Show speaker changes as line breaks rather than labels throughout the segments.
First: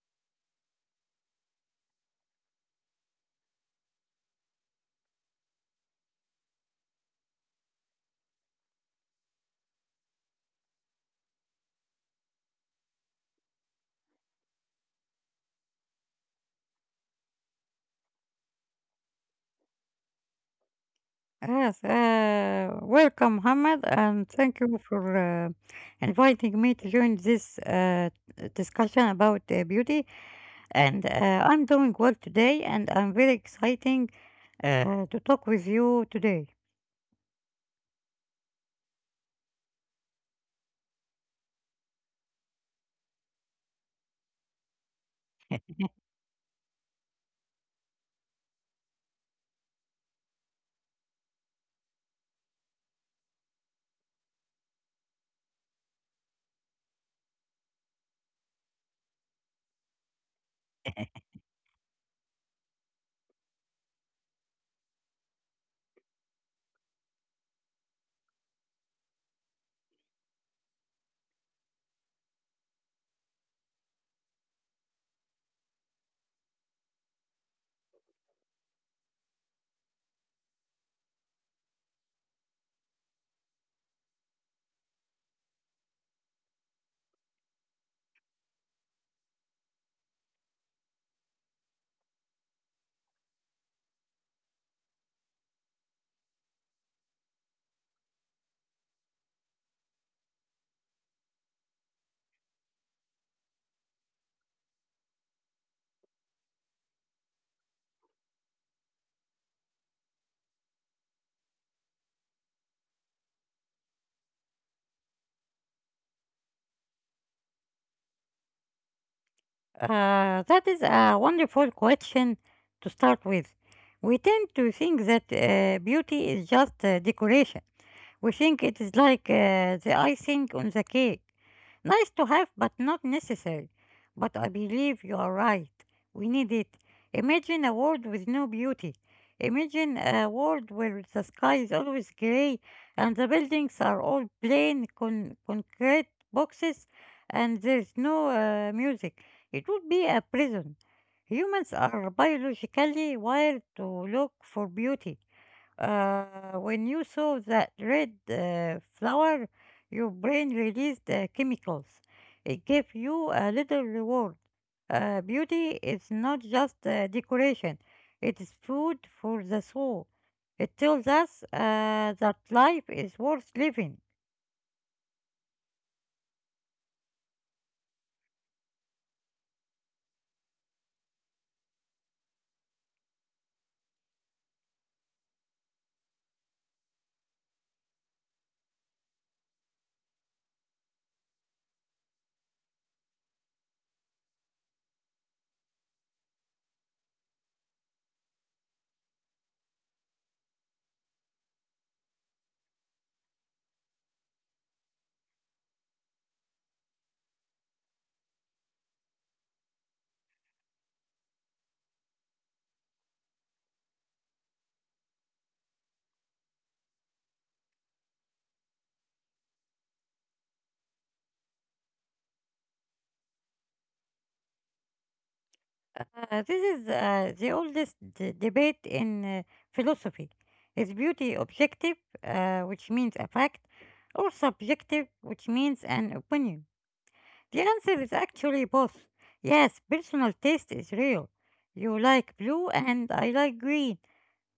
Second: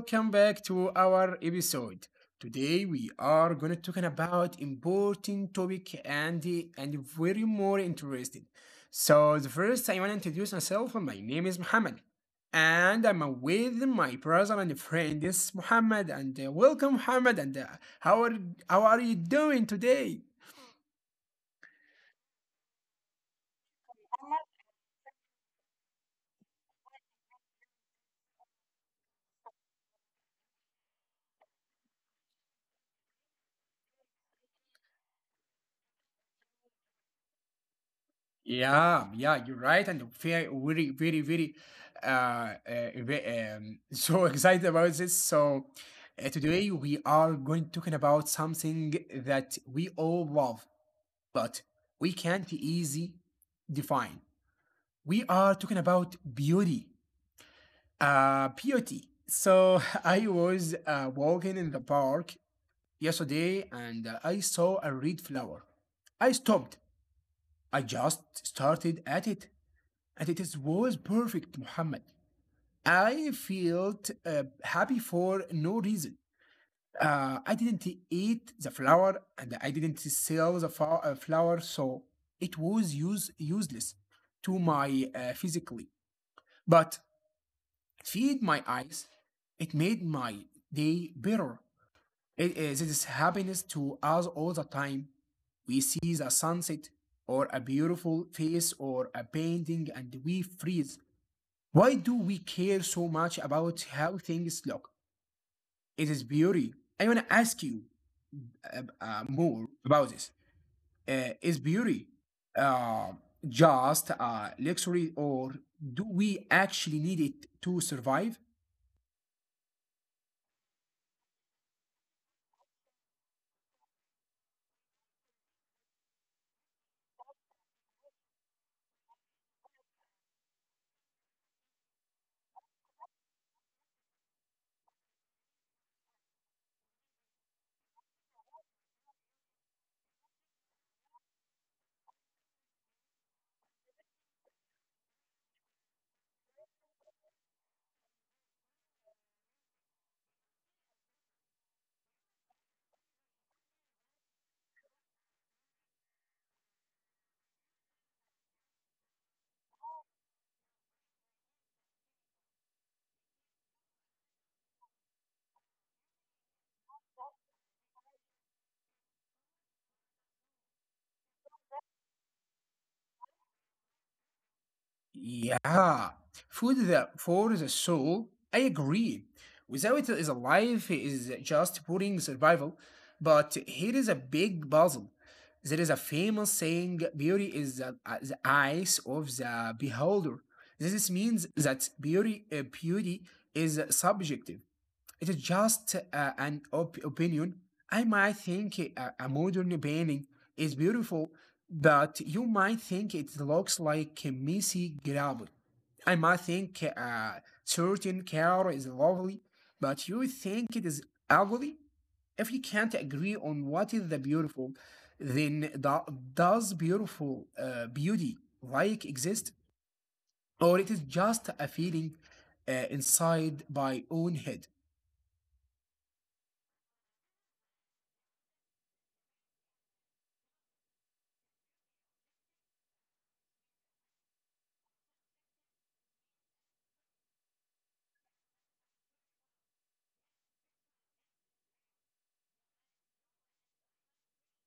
welcome back to our episode. Today we are going to talking about important topic and very more interesting. So the first I want to introduce myself. My name is Muhammad, and I'm with my brother and friend. This is Muhammad, and welcome Muhammad. And how are how are you doing today?
Yes, welcome, Mohammed, and thank you for inviting me to join this discussion about beauty. And I'm doing well today, and I'm very exciting to talk with you today.
Yeah, yeah, you're right, and very, very, very, very, uh, uh, ve- so excited about this. So today we are going to talking about something that we all love, but we can't easy define. We are talking about beauty. So I was walking in the park yesterday, and I saw a red flower. I stopped. I just started at it. And was perfect, Muhammad. I felt happy for no reason. I didn't eat the flour and I didn't sell the flour, so it was useless to my physically. But it feed my eyes. It made my day better. It, is this happiness to us all the time. We see the sunset or a beautiful face or a painting and we freeze. Why do we care so much about how things look? It is beauty. I want to ask you more about this. Is beauty uh, just a luxury, or do we actually need it to survive?
That is a wonderful question to start with. We tend to think that beauty is just decoration. We think it is like the icing on the cake. Nice to have, but not necessary. But I believe you are right. We need it. Imagine a world with no beauty. Imagine a world where the sky is always grey and the buildings are all plain concrete boxes and there's no music. It would be a prison. Humans are biologically wired to look for beauty. Uh, when you saw that red flower, your brain released chemicals. It gave you a little reward. Beauty is not just decoration, it is food for the soul. It tells us that life is worth living.
Yeah, food for the soul. I agree. Without it is alive is just boring survival. But here is a big puzzle. There is a famous saying: "Beauty is the eyes of the beholder." This means that beauty is subjective. It is just an opinion. I might think a modern painting is beautiful, but you might think it looks like a messy gravel. I might think a certain color is lovely, but you think it is ugly. If you can't agree on what is the beautiful, then does beautiful beauty like exist, or it is just a feeling inside my own head?
This is the oldest debate in philosophy. Is beauty objective, which means a fact, or subjective, which means an opinion? The answer is actually both. Yes, personal taste is real. You like blue and I like green.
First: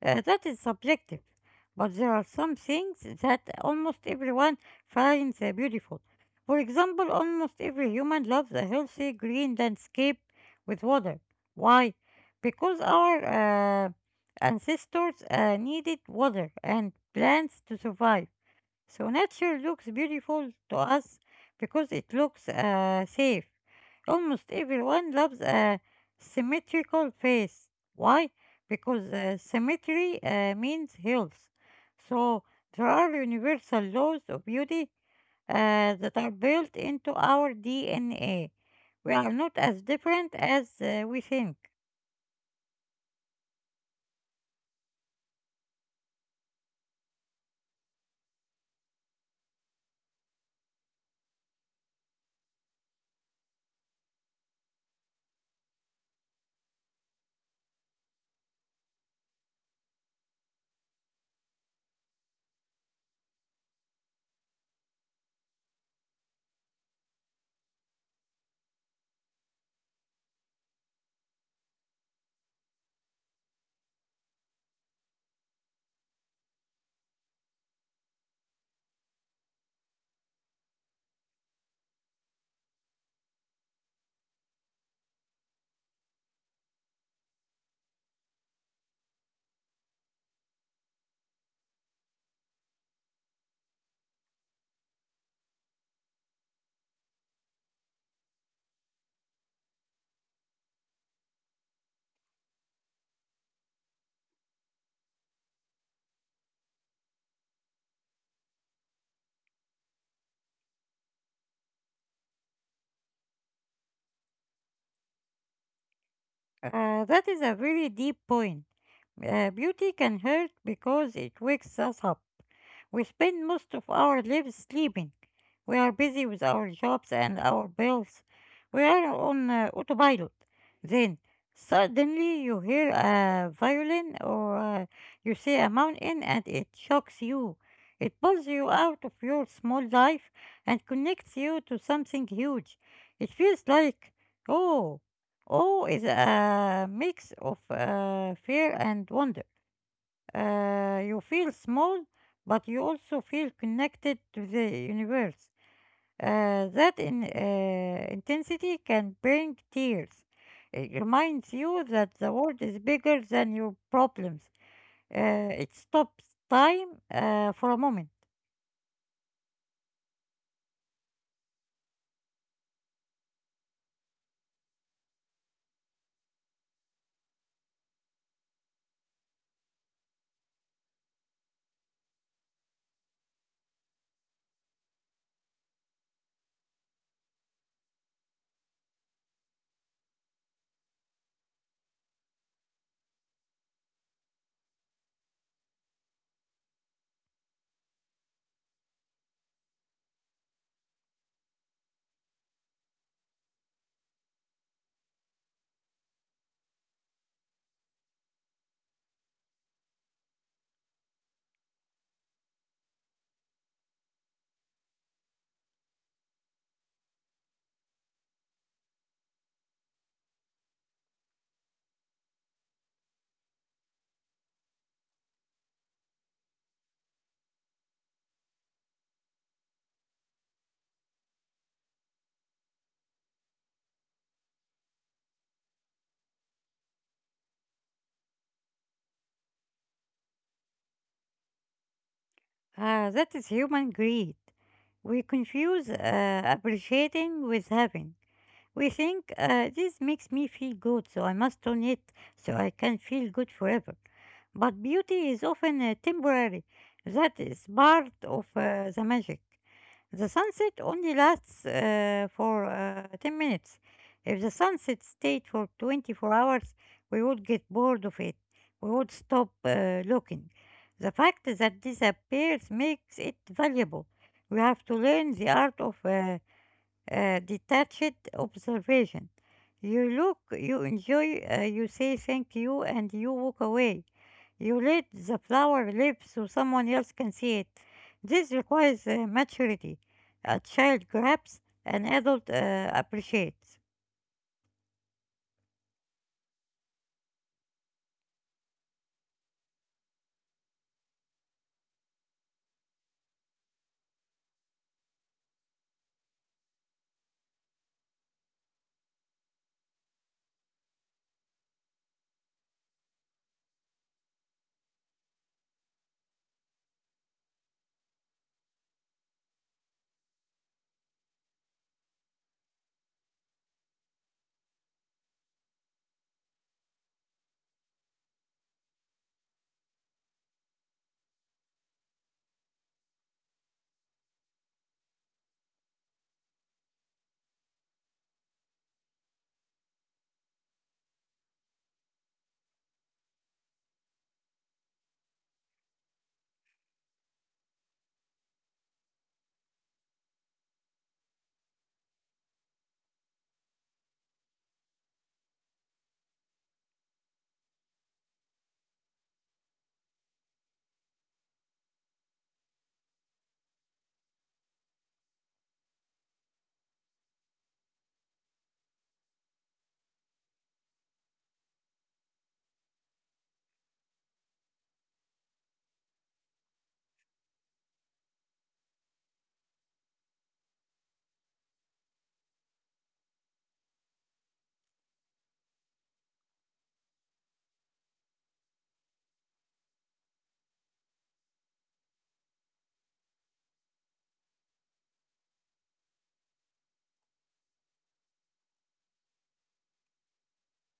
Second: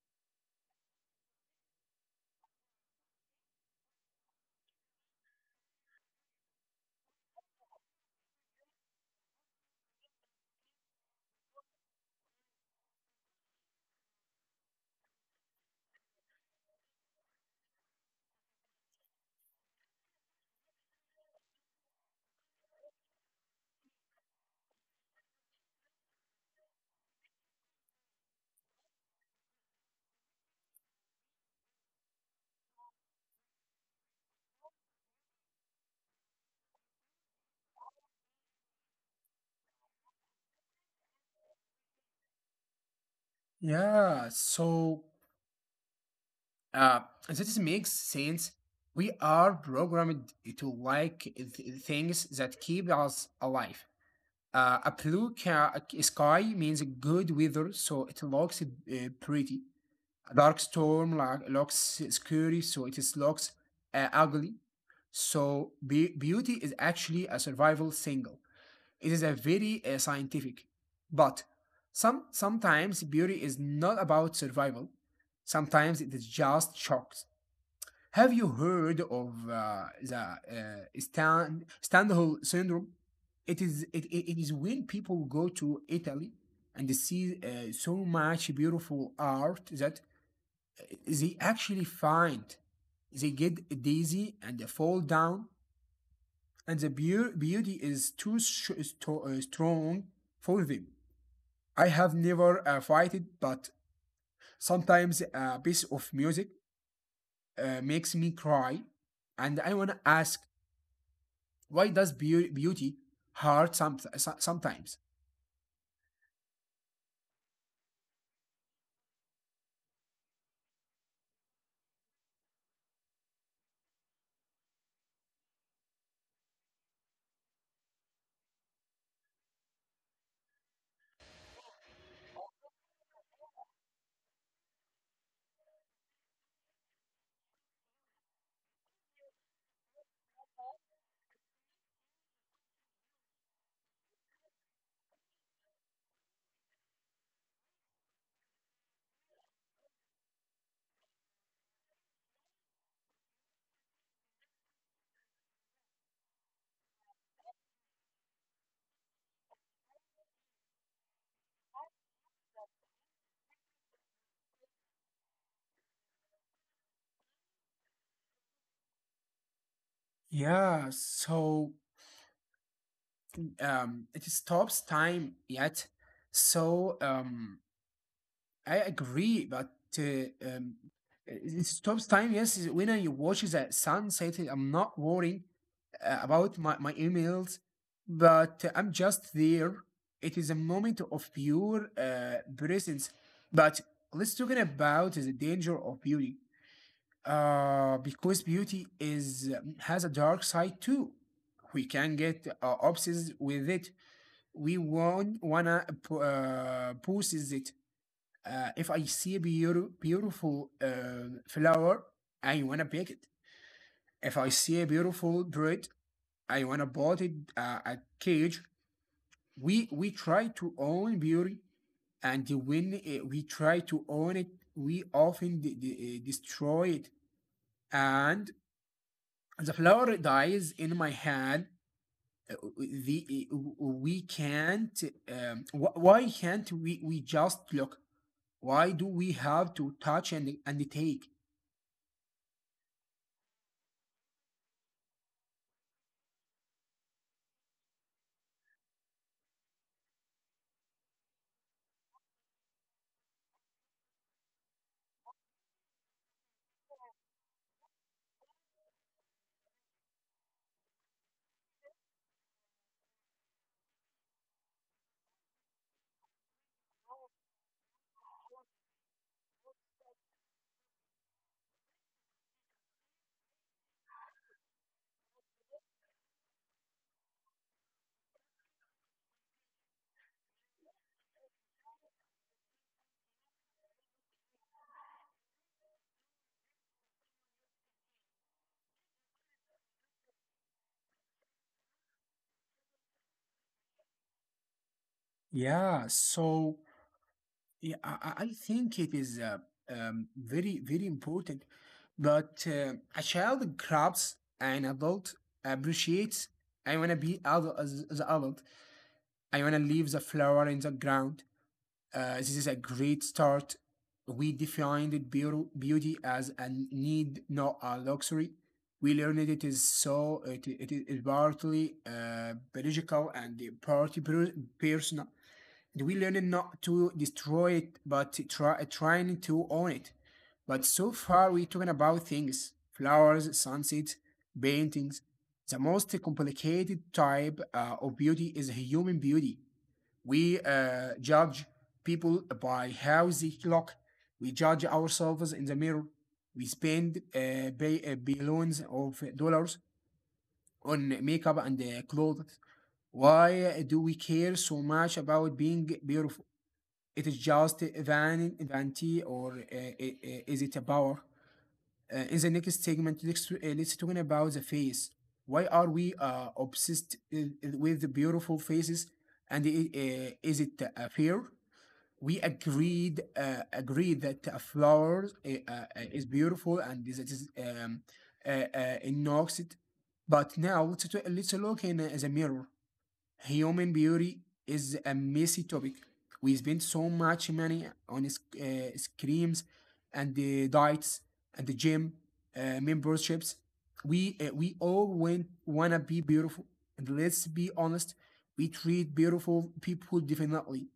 That is subjective. But there are some things that almost everyone finds beautiful. For example, almost every human loves a healthy green landscape with water. Why? Because our ancestors needed water and plants to survive. So nature looks beautiful to us because it looks safe. Almost everyone loves a symmetrical face. Why? Because symmetry means health. So there are universal laws of beauty that are built into our DNA. We are not as different as we think.
Yeah, so uh, this makes sense. We are programmed to like things that keep us alive. A blue sky means good weather, so it looks pretty. A dark storm like, looks scary, so it is looks ugly. So beauty is actually a survival single. It is a very scientific, but sometimes beauty is not about survival. Sometimes it is just shocks. Have you heard of the Standhal syndrome? It is when people go to Italy and they see so much beautiful art that they actually find they get dizzy and they fall down and the beauty is too sh- is strong for them. I have never fighted, but sometimes a piece of music makes me cry, and I wanna ask, why does beauty hurt sometimes?
That is a very deep point. Beauty can hurt because it wakes us up. We spend most of our lives sleeping. We are busy with our jobs and our bills. We are on autopilot. Then, suddenly, you hear a violin or you see a mountain and it shocks you. It pulls you out of your small life and connects you to something huge. It feels like, oh, oh, is a mix of fear and wonder. You feel small, but you also feel connected to the universe. That intensity can bring tears. It reminds you that the world is bigger than your problems. It stops time for a moment.
Yeah, so it stops time yet. So I agree, but uh, um, it stops time. Yes, is when I watch the sunset, I'm not worrying about my emails, but I'm just there. It is a moment of pure presence. But let's talk about the danger of beauty, because beauty is has a dark side too. We can get obsessed with it. We want wanna possess it. If I see a beautiful flower, I wanna pick it. If I see a beautiful bird, I wanna bought it a cage. We try to own beauty, and when we try to own it, we often destroy it. And the flower dies in my hand. The we can't. Why can't we just look? Why do we have to touch and take?
That is human greed. We confuse appreciating with having. We think this makes me feel good, so I must own it so I can feel good forever. But beauty is often temporary. That is part of the magic. The sunset only lasts for 10 minutes. If the sunset stayed for 24 hours, we would get bored of it. We would stop looking. The fact that disappears makes it valuable. We have to learn the art of detached observation. You look, you enjoy, you say thank you, and you walk away. You let the flower live so someone else can see it. This requires maturity. A child grabs, an adult appreciates.
Yeah, so yeah, I think it is very, very important. But a child grabs, an adult appreciates. I wanna be adult as an adult. I wanna leave the flower in the ground. This is a great start. We defined beauty as a need, not a luxury. We learned it is partly biological and partly personal. We learned not to destroy it, but to trying to own it. But so far, we're talking about things, flowers, sunsets, paintings. The most complicated type of beauty is human beauty. We judge people by how they look, we judge ourselves in the mirror. We spend billions of dollars on makeup and clothes. Why do we care so much about being beautiful? It is just vanity, or is it a power? In the next segment, let's talk about the face. Why are we obsessed with the beautiful faces? And is it a fear? We agreed that a flower is beautiful, and that is in North. But now let's look in the mirror. Human beauty is a messy topic. We spend so much money on screams and the diets and the gym memberships. We all want wanna be beautiful, and let's be honest, we treat beautiful people differently.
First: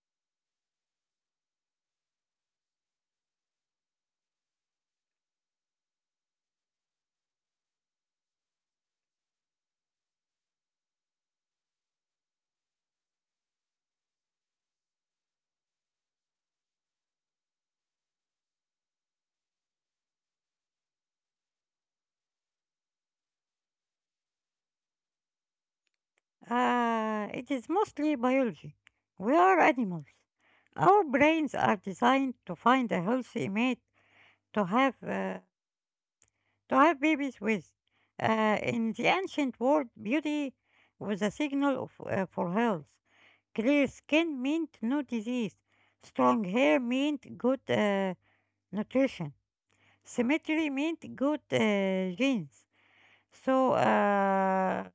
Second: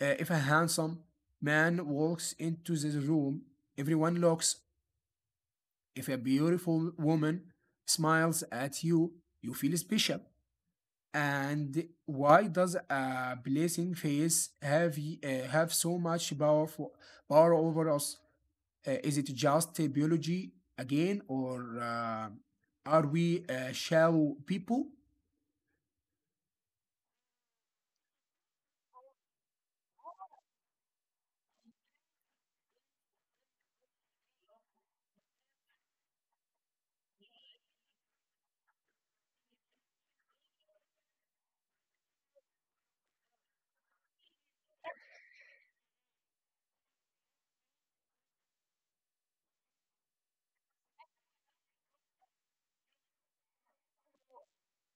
If a handsome man walks into this room, everyone looks. If a beautiful woman smiles at you, you feel special. And why does a blessing face have have so much power over us? Is it just biology again, or are we shallow people?
It is mostly biology. We are animals. Our brains are designed to find a healthy mate, to have uh, to have babies with. In the ancient world, beauty was a signal of, for health. Clear skin meant no disease. Strong hair meant good nutrition. Symmetry meant good genes. So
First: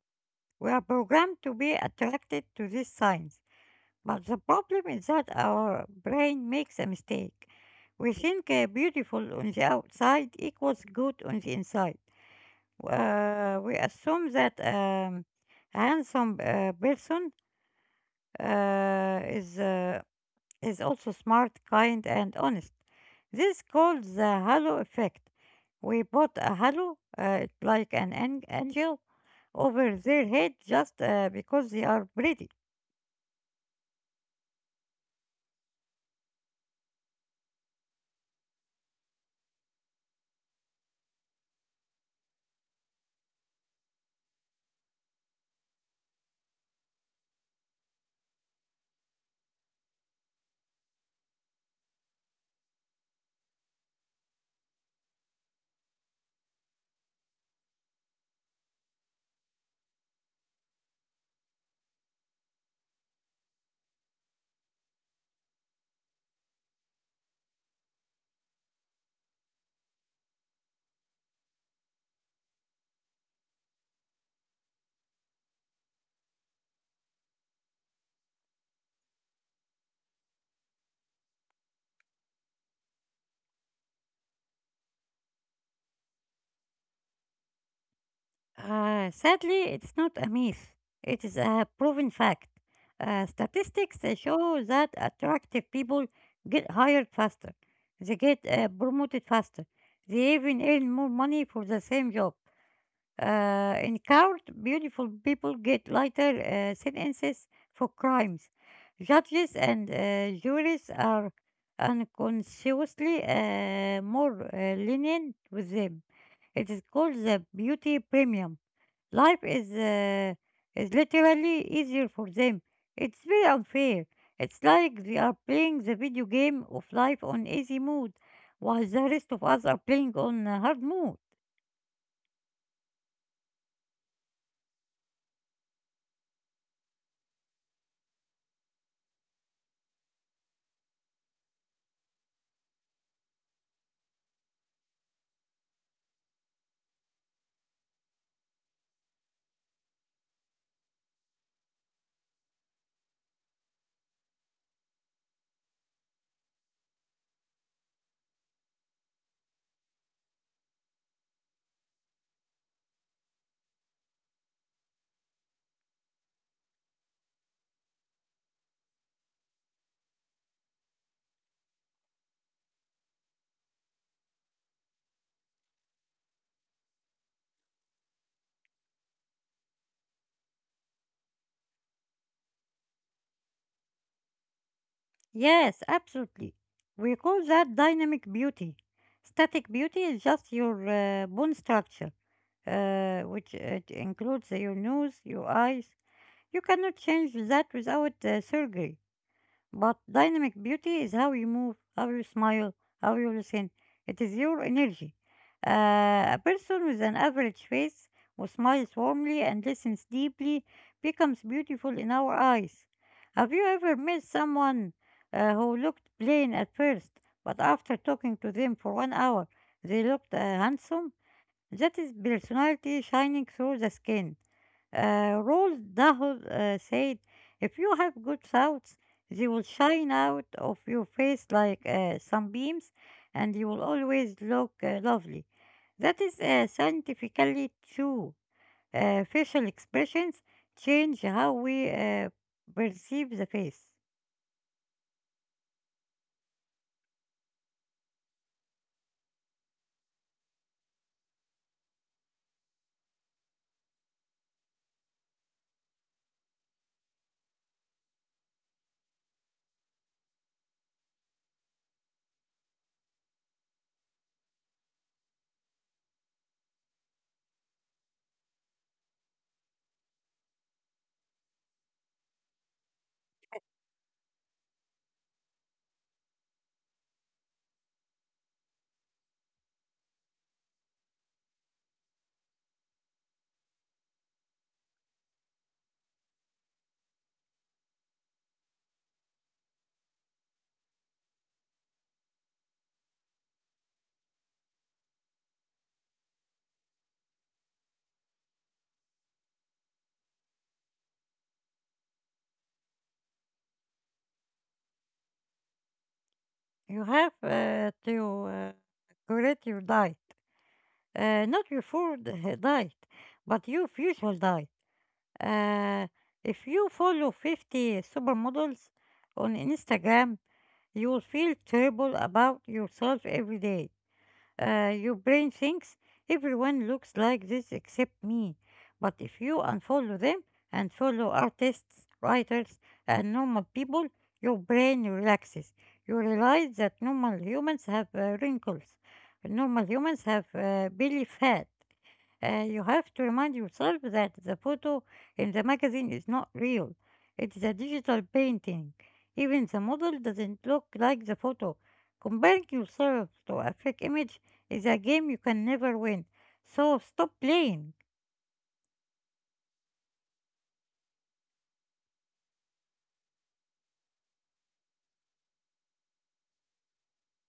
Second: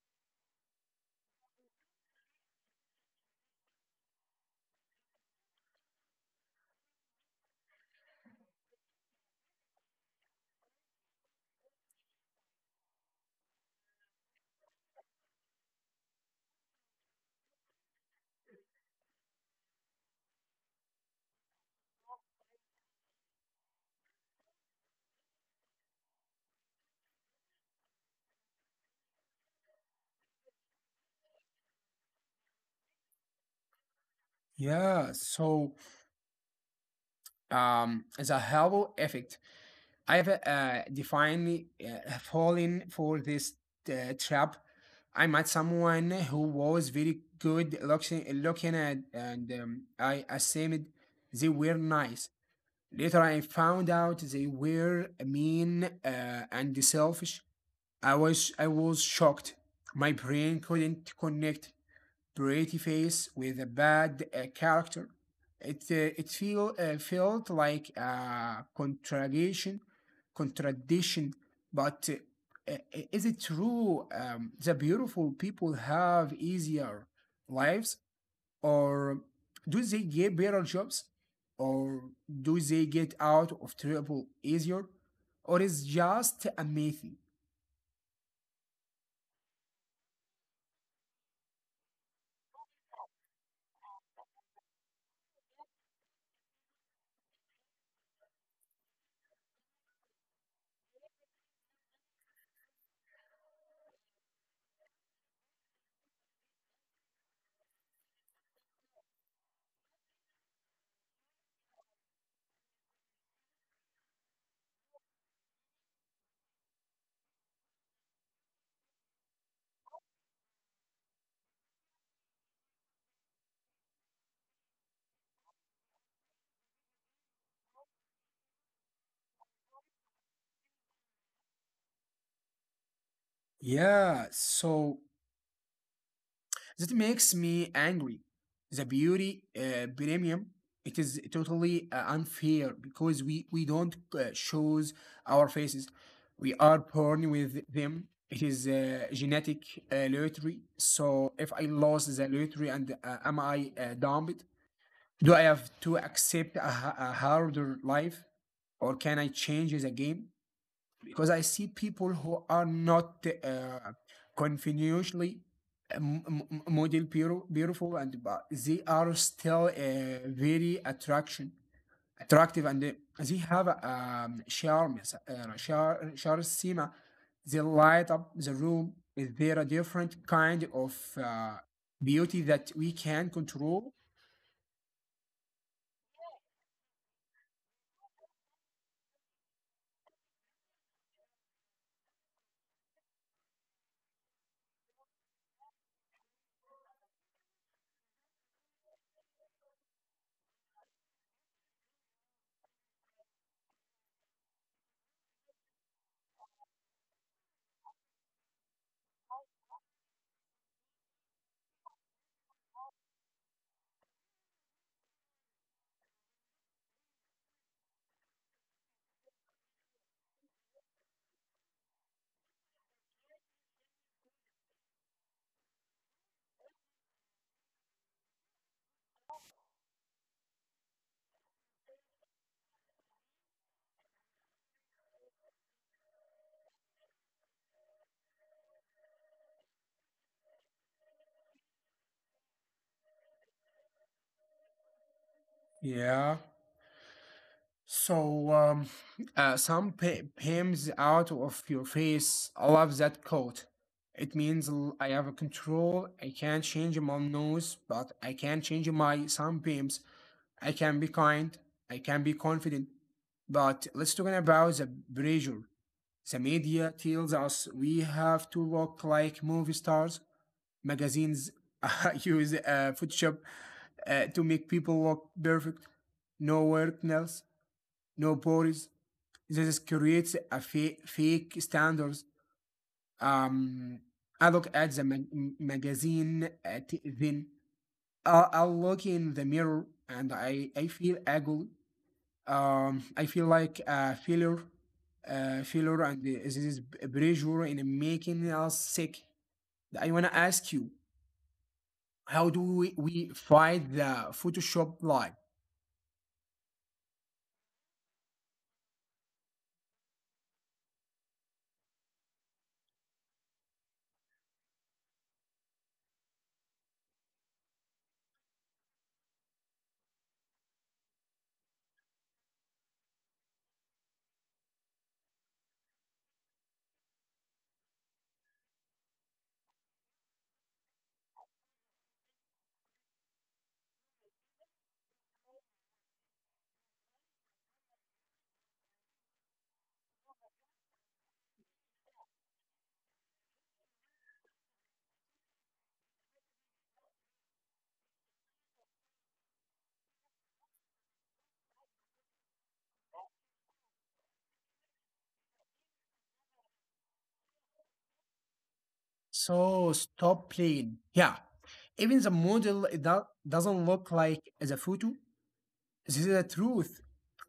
we are programmed to be attracted to these signs. But the problem is that our brain makes a mistake. We think beautiful on the outside equals good on the inside. We assume that a handsome person uh, is uh, is also smart, kind, and honest. This is called the halo effect. We put a halo, like an angel, over their head just because they are pretty.
Yeah. So the halo effect. I've definitely fallen for this trap. I met someone who was very good looking, and I assumed they were nice. Later, I found out they were mean and selfish. I was shocked. My brain couldn't connect pretty face with a bad character. It it feel felt like a contradiction. But is it true the beautiful people have easier lives? Or do they get better jobs, or do they get out of trouble easier, or is just a myth?
Sadly, it's not a myth. It is a proven fact. Statistics show that attractive people get hired faster. They get promoted faster. They even earn more money for the same job. In court, beautiful people get lighter sentences for crimes. Judges and juries are unconsciously more lenient with them. It is called the beauty premium. Life is literally easier for them. It's very unfair. It's like they are playing the video game of life on easy mode, while the rest of us are playing on hard mode.
Yeah, so that makes me angry. The beauty premium, it is totally unfair, because we don't choose our faces. We are born with them. It is genetic lottery. So if I lost the lottery, and am I dumb? Do I have to accept a harder life, or can I change the game? Because I see people who are not continuously model beautiful, and but they are still very attraction attractive, and they have a charm, yes, charisma. They light up the room. Is there a different kind of beauty that we can control?
Yes, absolutely. We call that dynamic beauty. Static beauty is just your bone structure, which includes your nose, your eyes. You cannot change that without surgery. But dynamic beauty is how you move, how you smile, how you listen. It is your energy. A person with an average face who smiles warmly and listens deeply becomes beautiful in our eyes. Have you ever met someone who looked plain at first, but after talking to them for one hour, they looked handsome? That is personality shining through the skin. Roald Dahl said, if you have good thoughts, they will shine out of your face like sunbeams, and you will always look lovely. That is scientifically true. Facial expressions change how we perceive the face.
Yeah. So some PIMs out of your face. I love that quote. It means I have a control. I can't change my nose, but I can change my some PIMs. I can be kind. I can be confident. But let's talk about the pressure. The media tells us we have to look like movie stars. Magazines use Photoshop to make people look perfect. No work nails, no bodies, this creates a fake standards. Um, I look at the magazine, at then I'll look in the mirror, and I feel ugly. I feel like a failure, and this is pressure in making us sick. I wanna ask you, how do we fight the Photoshop lie?
You have to correct your diet, not your food diet, but your visual diet. Uh, if you follow 50 supermodels on Instagram, you will feel terrible about yourself every day. Your brain thinks everyone looks like this except me. But if you unfollow them and follow artists, writers, and normal people, your brain relaxes. You realize that normal humans have wrinkles, normal humans have belly fat, you have to remind yourself that the photo in the magazine is not real. It's a digital painting. Even the model doesn't look like the photo. Comparing yourself to a fake image is a game you can never win. So stop playing.
So stop playing. Yeah, even the model doesn't look like the photo. This is the truth.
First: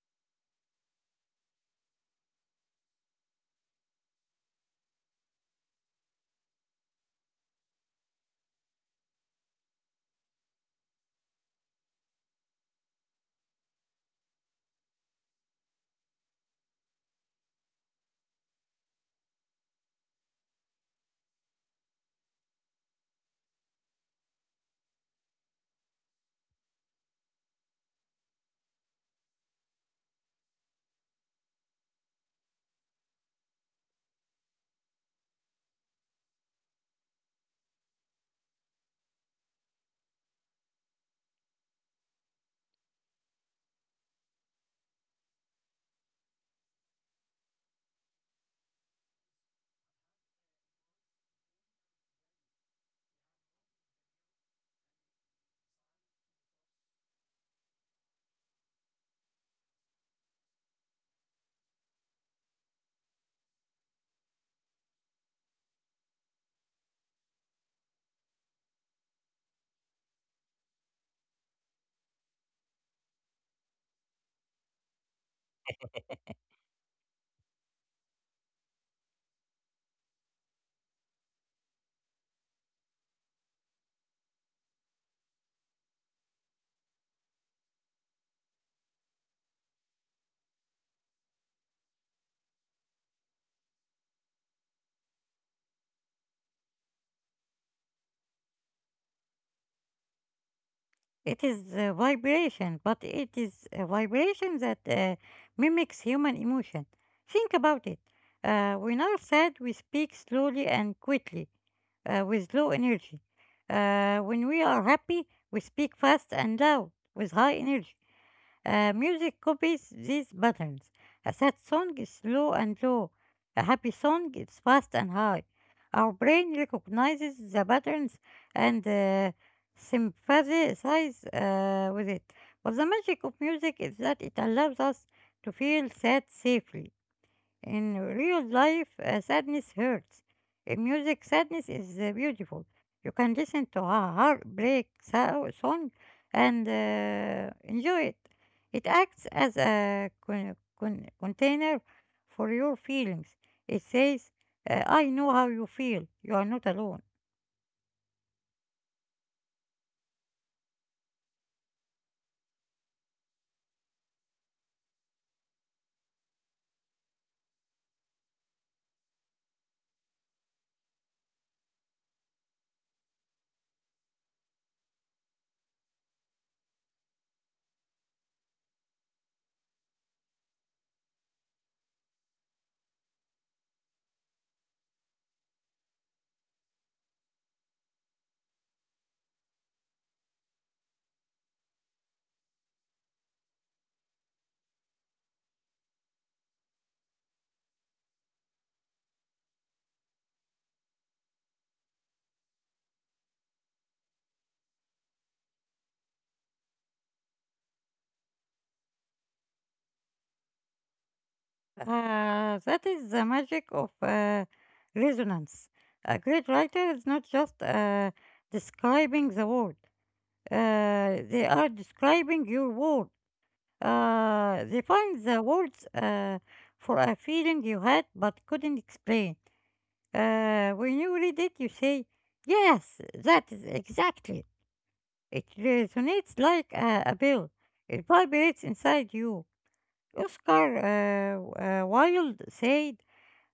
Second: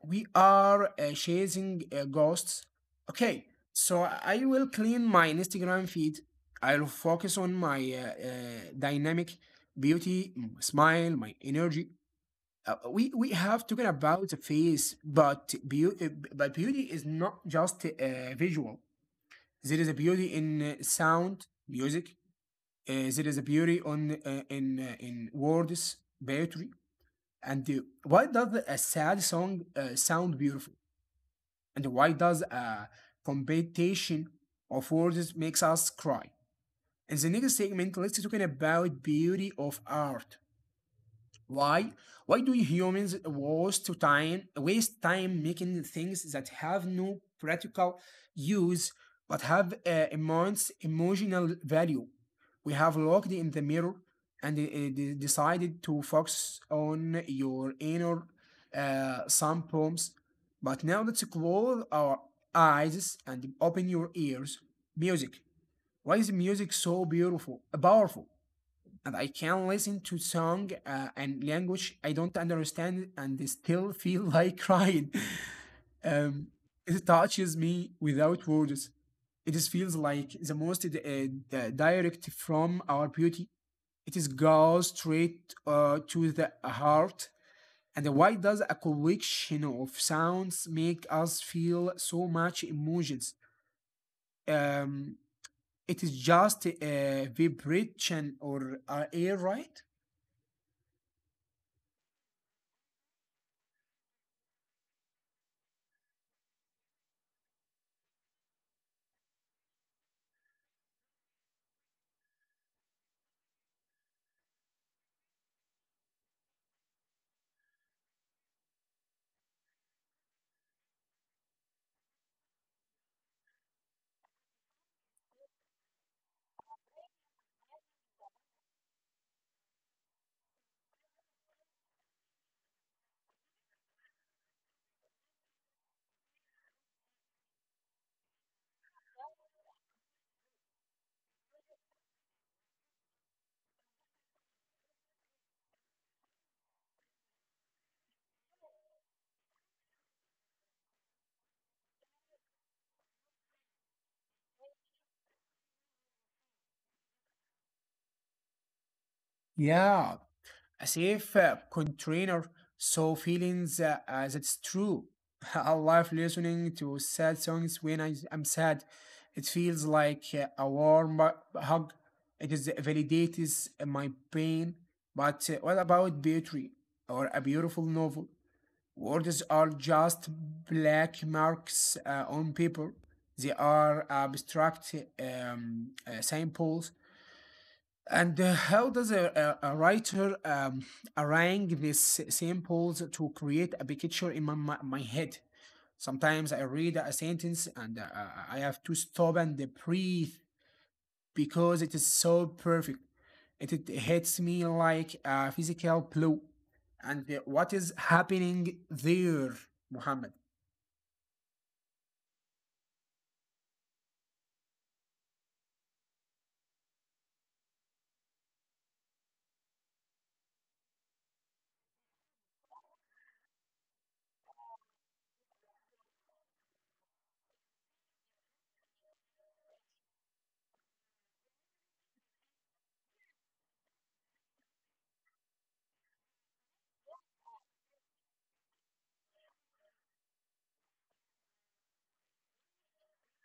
We are chasing ghosts. Okay, so I will clean my Instagram feed. I'll focus on my uh, uh, dynamic beauty, my smile, my energy. We have talking about the face, but beauty is not just visual. There is a beauty in sound, music. There is a beauty on in words, poetry. And why does a sad song sound beautiful? And why does a competition of words makes us cry? In the next segment, let's talking about beauty of art. Why? Why do humans waste time making things that have no practical use, but have immense emotional value? We have looked in the mirror, and decided to focus on your inner some poems. But now let's close our eyes and open your ears. Music. Why is music so beautiful, powerful? And I can listen to song and language I don't understand and still feel like crying. Um, it touches me without words. It is feels like the most direct from our beauty. It is goes straight to the heart. And why does a collection of sounds make us feel so much emotions? Um, it is just a vibration or air, right?
It is a vibration, but it is a vibration that mimics human emotion. Think about it. When are sad, we speak slowly and quickly, with low energy. When we are happy, we speak fast and loud, with high energy. Music copies these patterns. A sad song is slow and low. A happy song is fast and high. Our brain recognizes the patterns and sympathizes with it. But the magic of music is that it allows us to feel sad safely. In real life, sadness hurts. In music, sadness is beautiful. You can listen to a heartbreak song and enjoy it. It acts as a container for your feelings. It says, I know how you feel. You are not alone.
Yeah, a safe container so feelings as it's true. I love listening to sad songs when I am sad. It feels like a warm hug. It is validates my pain, but what about poetry or a beautiful novel? Words are just black marks on paper. They are abstract, samples. And how does a writer arrange these samples to create a picture in my head? Sometimes I read a sentence and I have to stop and breathe because it is so perfect. It hits me like a physical blow. And what is happening there, Muhammad?
That is the magic of resonance. A great writer is not just describing the world. They are describing your world. They find the words for a feeling you had but couldn't explain. When you read it, you say, yes, that is exactly. It resonates like a bell, it vibrates inside you. Oscar Wilde said,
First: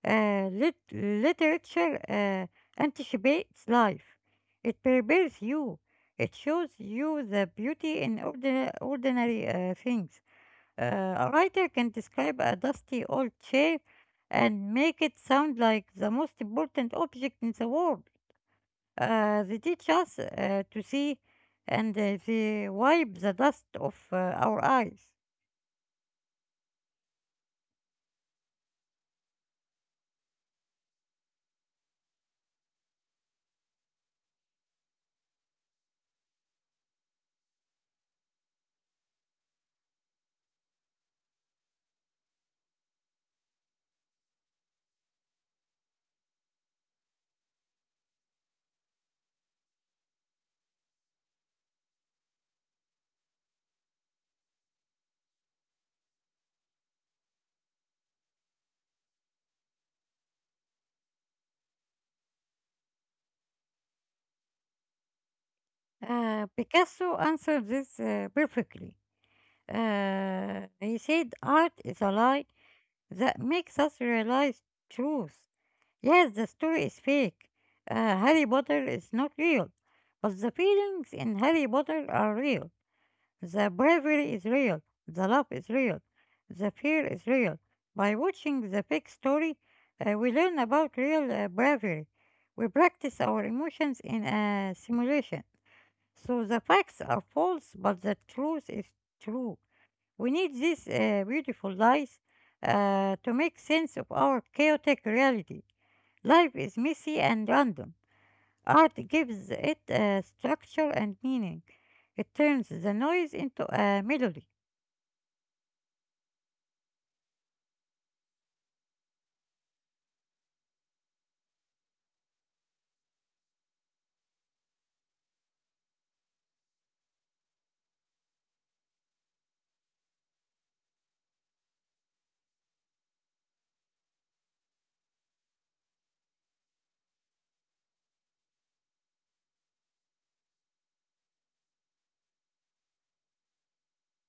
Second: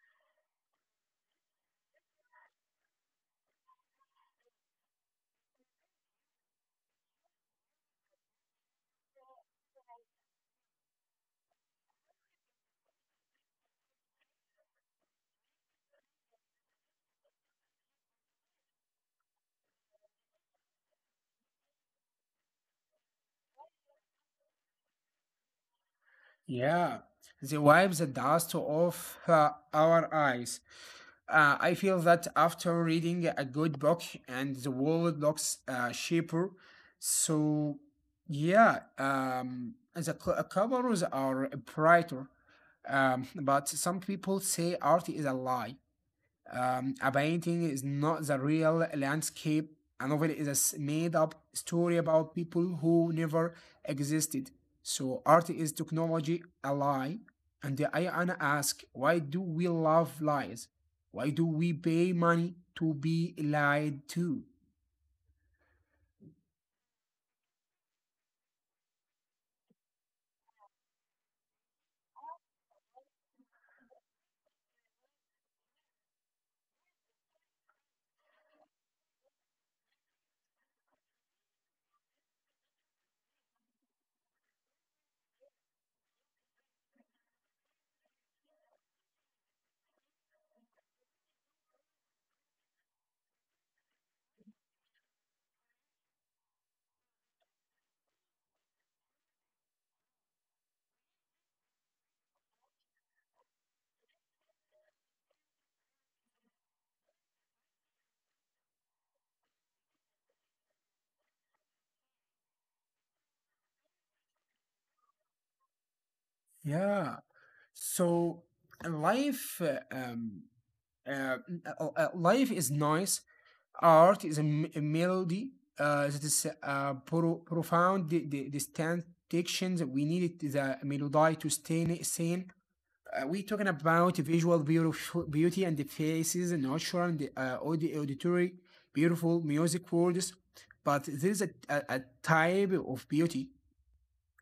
literature anticipates life. It prepares you. It shows you the beauty in ordinary things. Uh, a writer can describe a dusty old chair and make it sound like the most important object in the world. They teach us to see and they wipe the dust off our eyes.
Yeah, the wipes the dust off our eyes. I feel that after reading a good book and the world looks cheaper. So, yeah, the covers are brighter. But some people say art is a lie. A painting is not the real landscape. A novel is a made-up story about people who never existed. So art is technology a lie. And I wanna ask, why do we love lies? Why do we pay money to be lied to?
Picasso answered this perfectly. He said art is a lie that makes us realize truth. Yes, the story is fake. Harry Potter is not real. But the feelings in Harry Potter are real. The bravery is real. The love is real. The fear is real. By watching the fake story, we learn about real bravery. We practice our emotions in a simulation. So the facts are false, but the truth is true. We need these beautiful lies to make sense of our chaotic reality. Life is messy and random. Art gives it structure and meaning. It turns the noise into a melody.
Yeah. So life, life is nice. Art is a melody that is profound distant dictions. We needed the melody to stay sane. We're talking about visual beautiful beauty and the faces, natural and auditory, beautiful music words. But there is a type of beauty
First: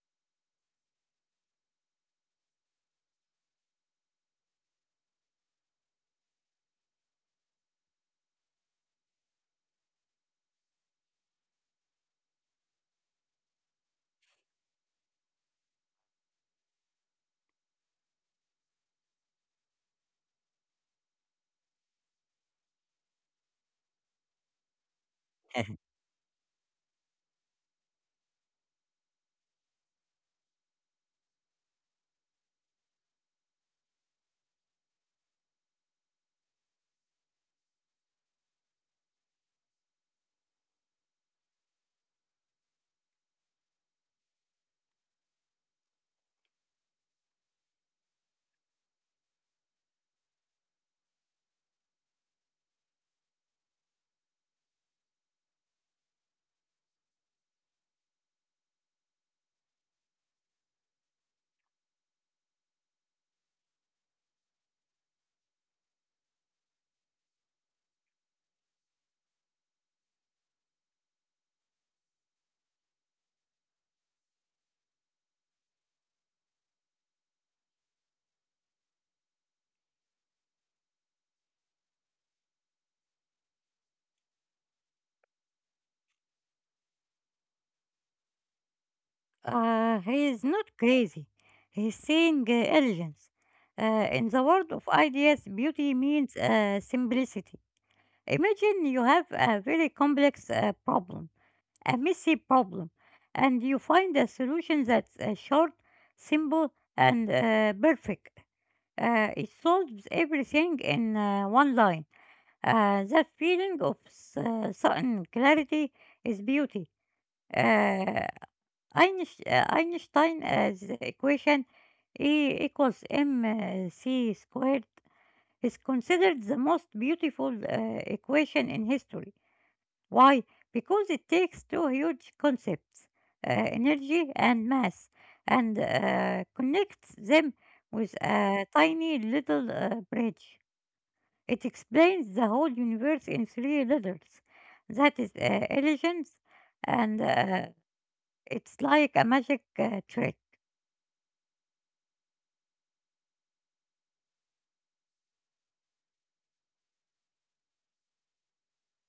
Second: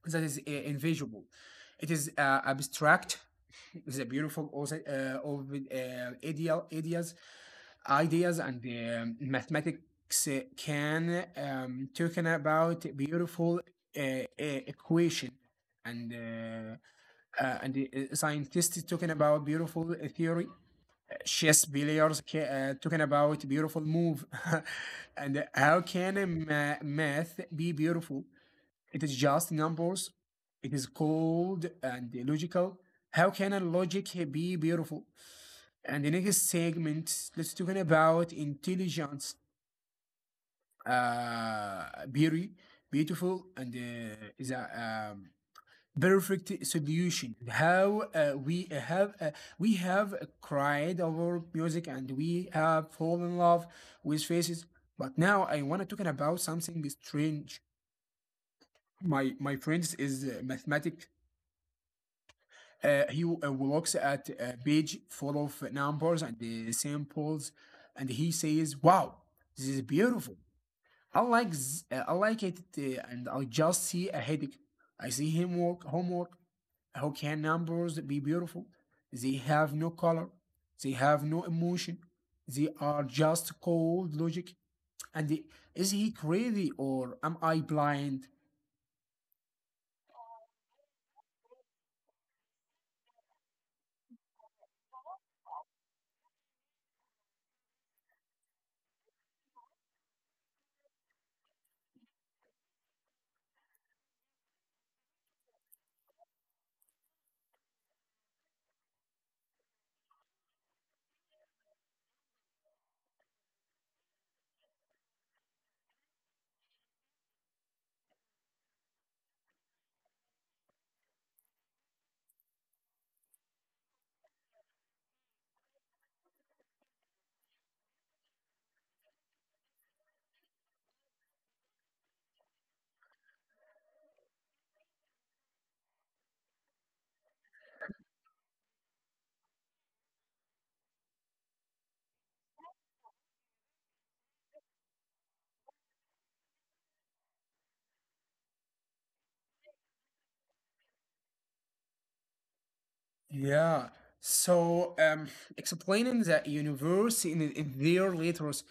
that is invisible. It is abstract. It's a beautiful also, of ideal ideas and the mathematics can talking about beautiful equation and uh, and the scientists talking about beautiful theory, chess players talking about beautiful move. And how can a math be beautiful? It is just numbers. It is cold and logical. How can a logic be beautiful? And the next segment, let's talking about intelligence. Very beautiful and is a perfect solution. How we have cried over music and we have fallen in love with faces. But now I wanna talking about something strange. My friends is mathematic. He looks at a page full of numbers and the samples, and he says, "Wow, this is beautiful. I like it," and I just see a headache. I see him work homework. How can numbers be beautiful? They have no color. They have no emotion. They are just cold logic. And the- is he crazy or am I blind?
He is not crazy. He is seeing elegance. In the world of ideas, beauty means simplicity. Imagine you have a very complex problem. A messy problem, and you find a solution that's short, simple, and perfect. It solves everything in one line. That feeling of sudden clarity is beauty. Uh, Einstein's equation E equals mc squared is considered the most beautiful equation in history. Why? Because it takes two huge concepts, energy and mass, and connects them with a tiny little bridge. It explains the whole universe in three letters. That is elegance, and it's like a magic trick.
Yeah. So, explaining the universe in their letters.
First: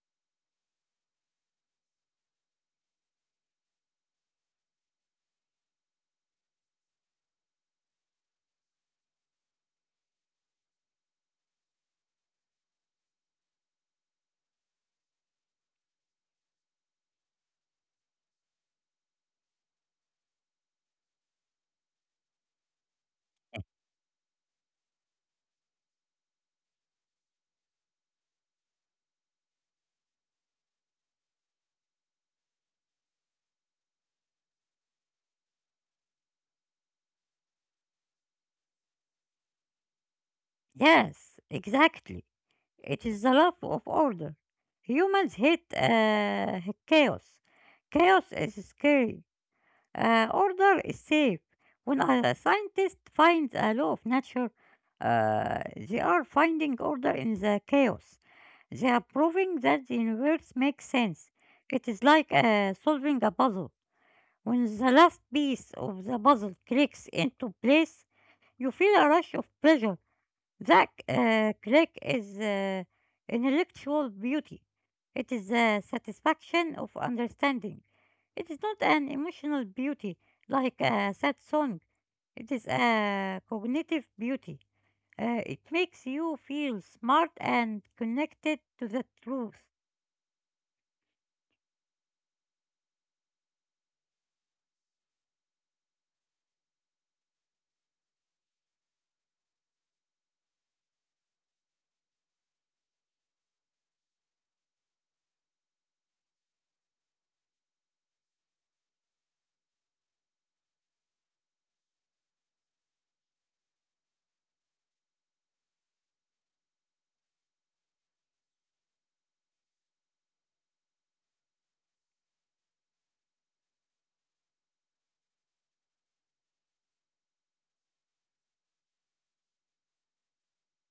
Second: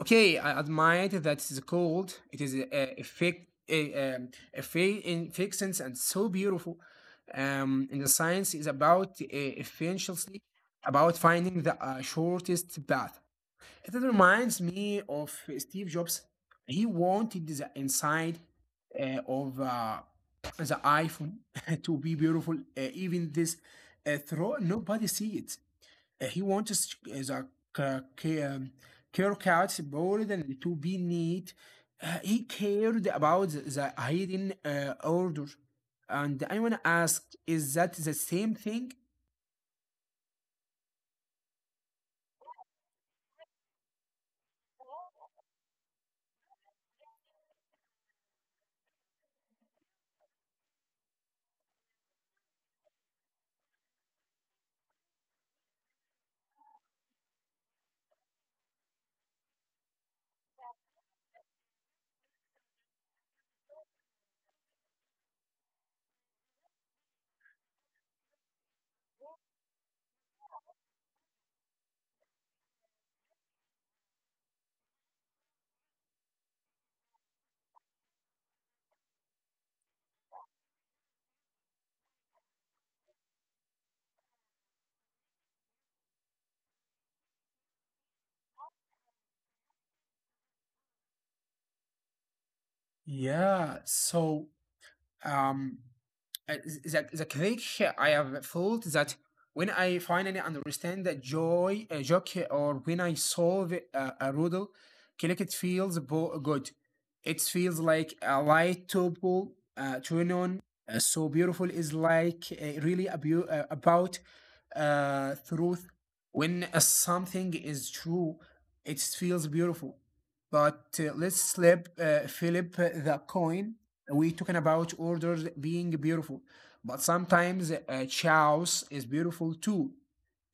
Okay, I admit that it's cold. It is a effect, a in fixings and so beautiful. And the science is about essentially about finding the shortest path. It reminds me of Steve Jobs. He wanted the inside of the iPhone to be beautiful, even this throw nobody see it. He wants the ca- ca- um, care cuts board and to be neat. He cared about the hidden order. And I want to ask, is that the same thing?
Yes, exactly. It is the love of order. Humans hate chaos. Chaos is scary. Order is safe. When a scientist finds a law of nature, they are finding order in the chaos. They are proving that the universe makes sense. It is like solving a puzzle. When the last piece of the puzzle clicks into place, you feel a rush of pleasure that click is intellectual beauty. It is the satisfaction of understanding. It is not an emotional beauty like a sad song. It is a cognitive beauty. It makes you feel smart and connected to the truth.
Yeah, so Um, the critics I have felt that when I finally understand the joy a joke or when I solve a riddle, cricket feels good. It feels like a light topple turn on. So beautiful is like really a about truth. When a something is true, it feels beautiful. But let's flip the coin. We talking about orders being beautiful, but sometimes chaos is beautiful too.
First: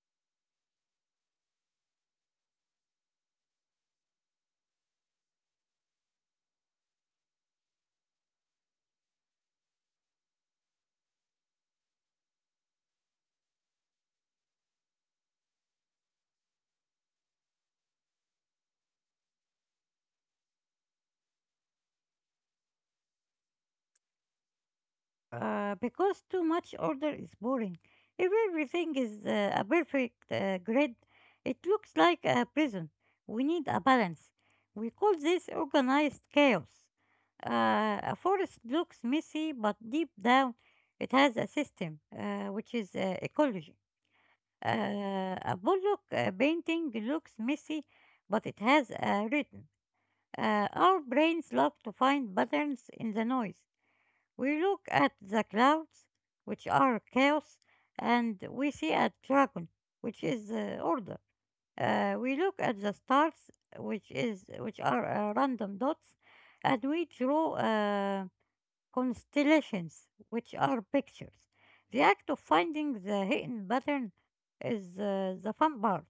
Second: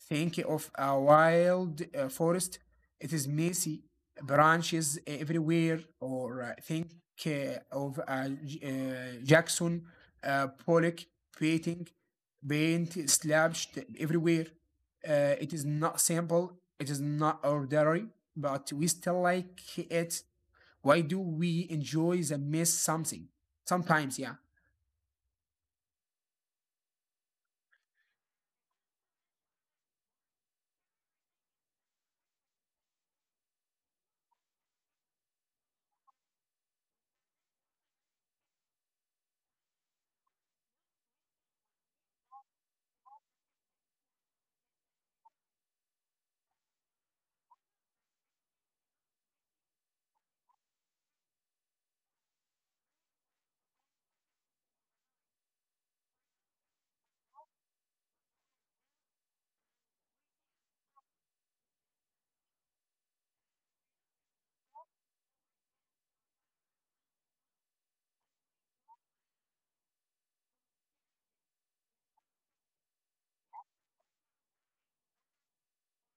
Think of a wild forest. It is messy, branches everywhere. Or think uh, of Jackson Pollock painting, paint slashed everywhere. It is not simple. It is not ordinary, but we still like it. Why do we enjoy the mess something? Sometimes, yeah.
Because too much order is boring. If everything is a perfect grid, it looks like a prison. We need a balance. We call this organized chaos. A forest looks messy, but deep down it has a system, which is ecology. A bullock painting looks messy, but it has a rhythm. Our brains love to find patterns in the noise. We look at the clouds, which are chaos, and we see a dragon, which is order. We look at the stars, which are random dots, and we draw constellations, which are pictures. The act of finding the hidden pattern is the fun part.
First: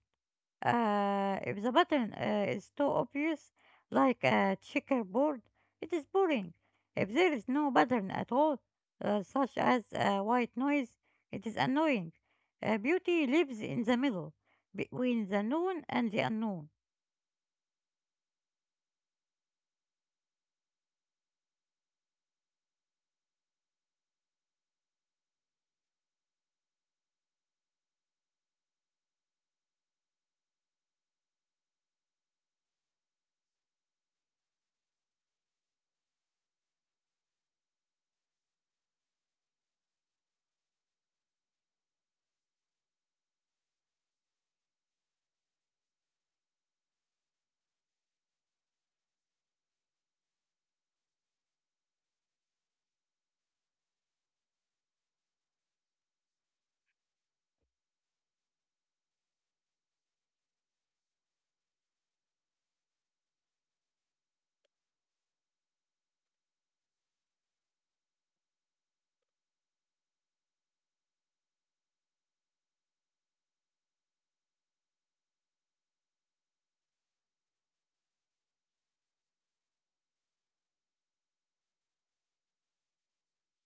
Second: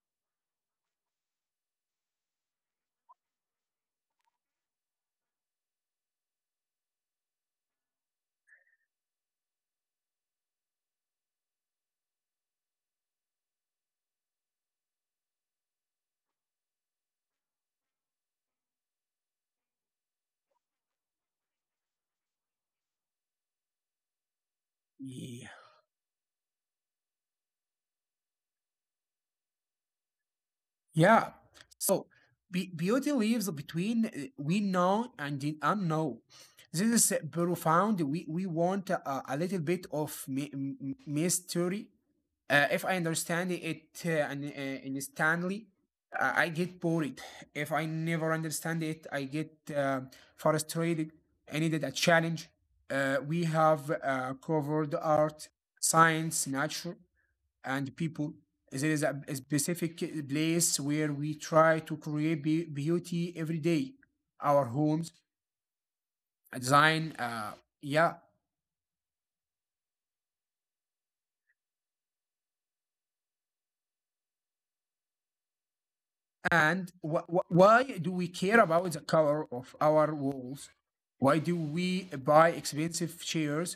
If the pattern is too obvious, like a checkerboard, it is boring. If there is no pattern at all, such as white noise, it is annoying. Beauty lives in the middle, between the known and the unknown.
Yeah. Yeah. So beauty lives between we know and the unknown. This is profound. We want a little bit of mystery. If I understand it instantly, I get bored. If I never understand it, I get frustrated. I needed a challenge. We have covered art, science, nature and people. There is a specific place where we try to create beauty every day. Our homes, design, yeah. And why do we care about the color of our walls? Why do we buy expensive chairs?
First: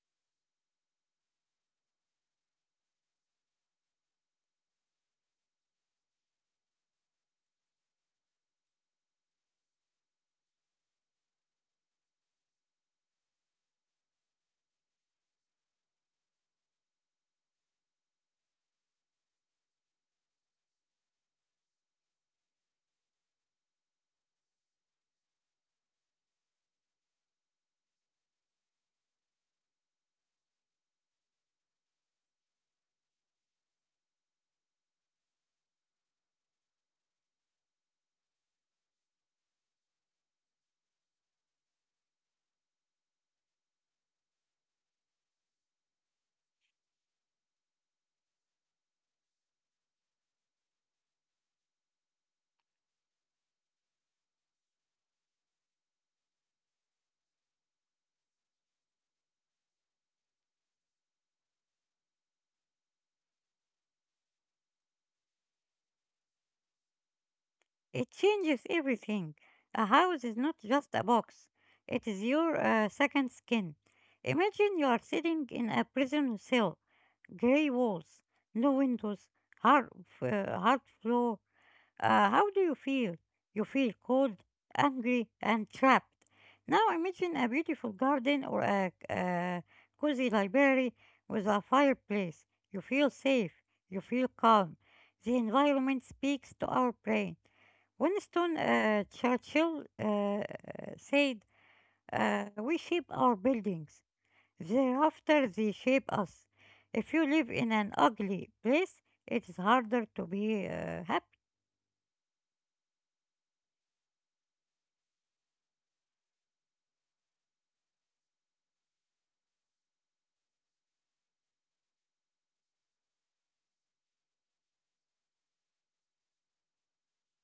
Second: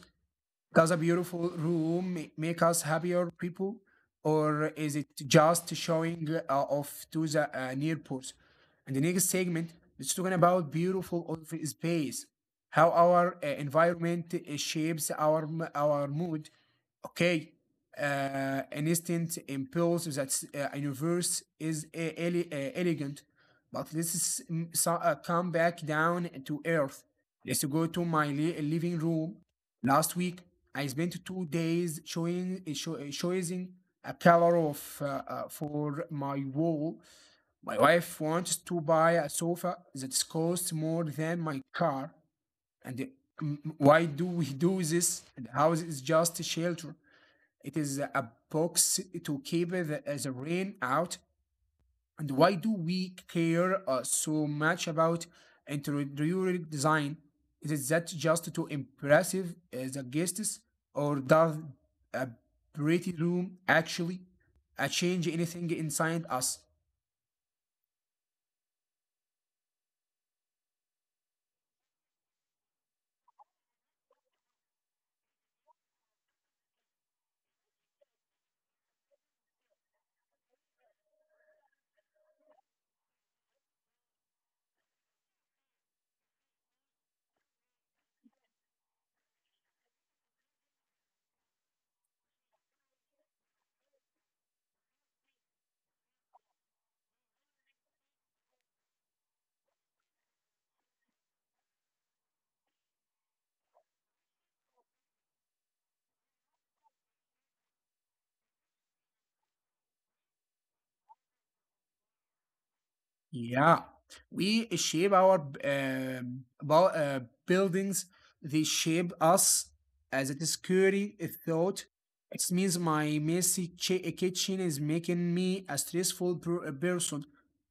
Does a beautiful room make us happier people, or is it just showing off to the near person? And the next segment, it's talking about beautiful of space, how our environment shapes our our mood. Okay, an instant impulse that universe is elegant, but this is come back down to earth. Let's go to my living room. Last week, I spent 2 days choosing a color of for my wall. My wife wants to buy a sofa that costs more than my car. And why do we do this? The house is just a shelter. It is a box to keep the rain out. And why do we care so much about interior design? Is that just to impressive the guests, or does a pretty room actually change anything inside us?
It changes everything. A house is not just a box, it is your second skin. Imagine you are sitting in a prison cell, grey walls, no windows, hard, hard floor. How do you feel? You feel cold, angry, and trapped. Now imagine a beautiful garden or a cozy library with a fireplace. You feel safe. You feel calm. The environment speaks to our brain. Winston Churchill said, "We shape our buildings. Thereafter, they shape us." If you live in an ugly place, it is harder to be happy.
Yeah, we shape our bu- uh, buildings. They shape us as it is scary a thought. It means my messy kitchen is making me a stressful person,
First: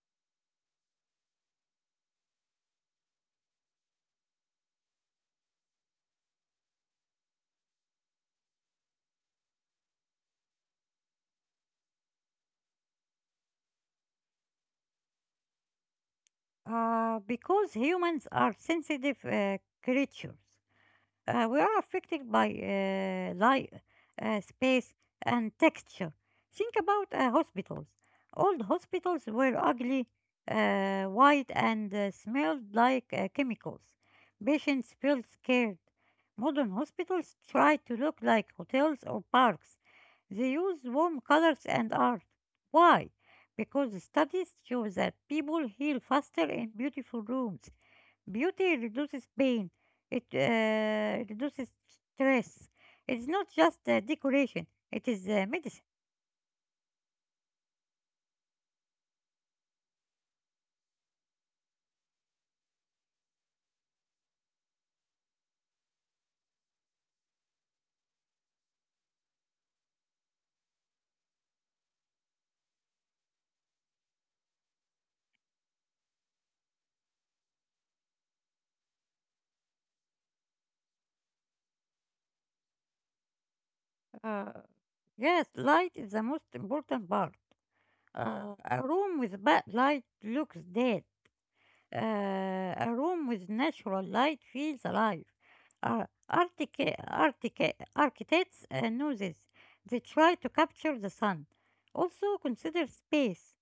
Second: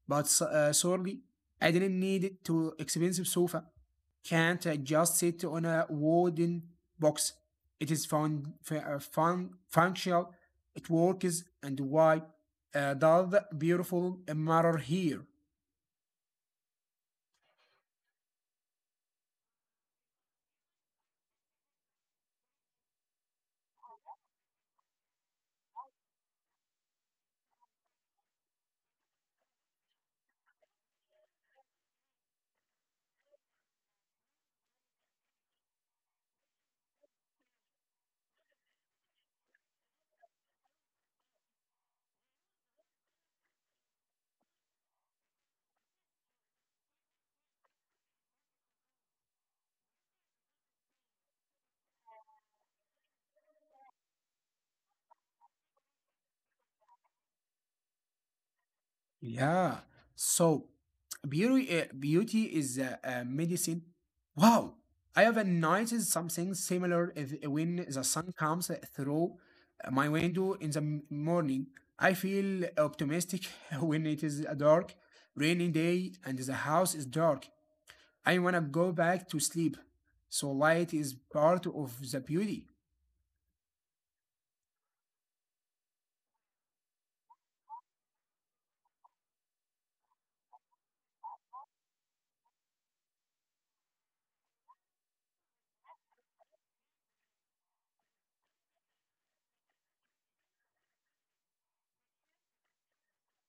but sorry, I didn't need it to expensive sofa. Can't I just sit on a wooden box? It is fun, functional. It works, and why? Does beautiful mirror here?
Because humans are sensitive creatures. We are affected by light, space, and texture. Think about hospitals. Old hospitals were ugly, white, and smelled like chemicals. Patients felt scared. Modern hospitals try to look like hotels or parks. They use warm colors and art. Why? Because studies show that people heal faster in beautiful rooms. Beauty reduces pain, it reduces stress. It's not just decoration, it is medicine.
Yeah. So beauty, beauty is a medicine. Wow. I have noticed something similar if, eh, when the sun comes through my window in the morning. I feel optimistic when it is a dark, rainy day and the house is dark. I want to go back to sleep. So light is part of the beauty.
Uh, yes, light is the most important part. A room with bad light looks dead. A room with natural light feels alive. Uh, Architects know this. They try to capture the sun. Also, consider space.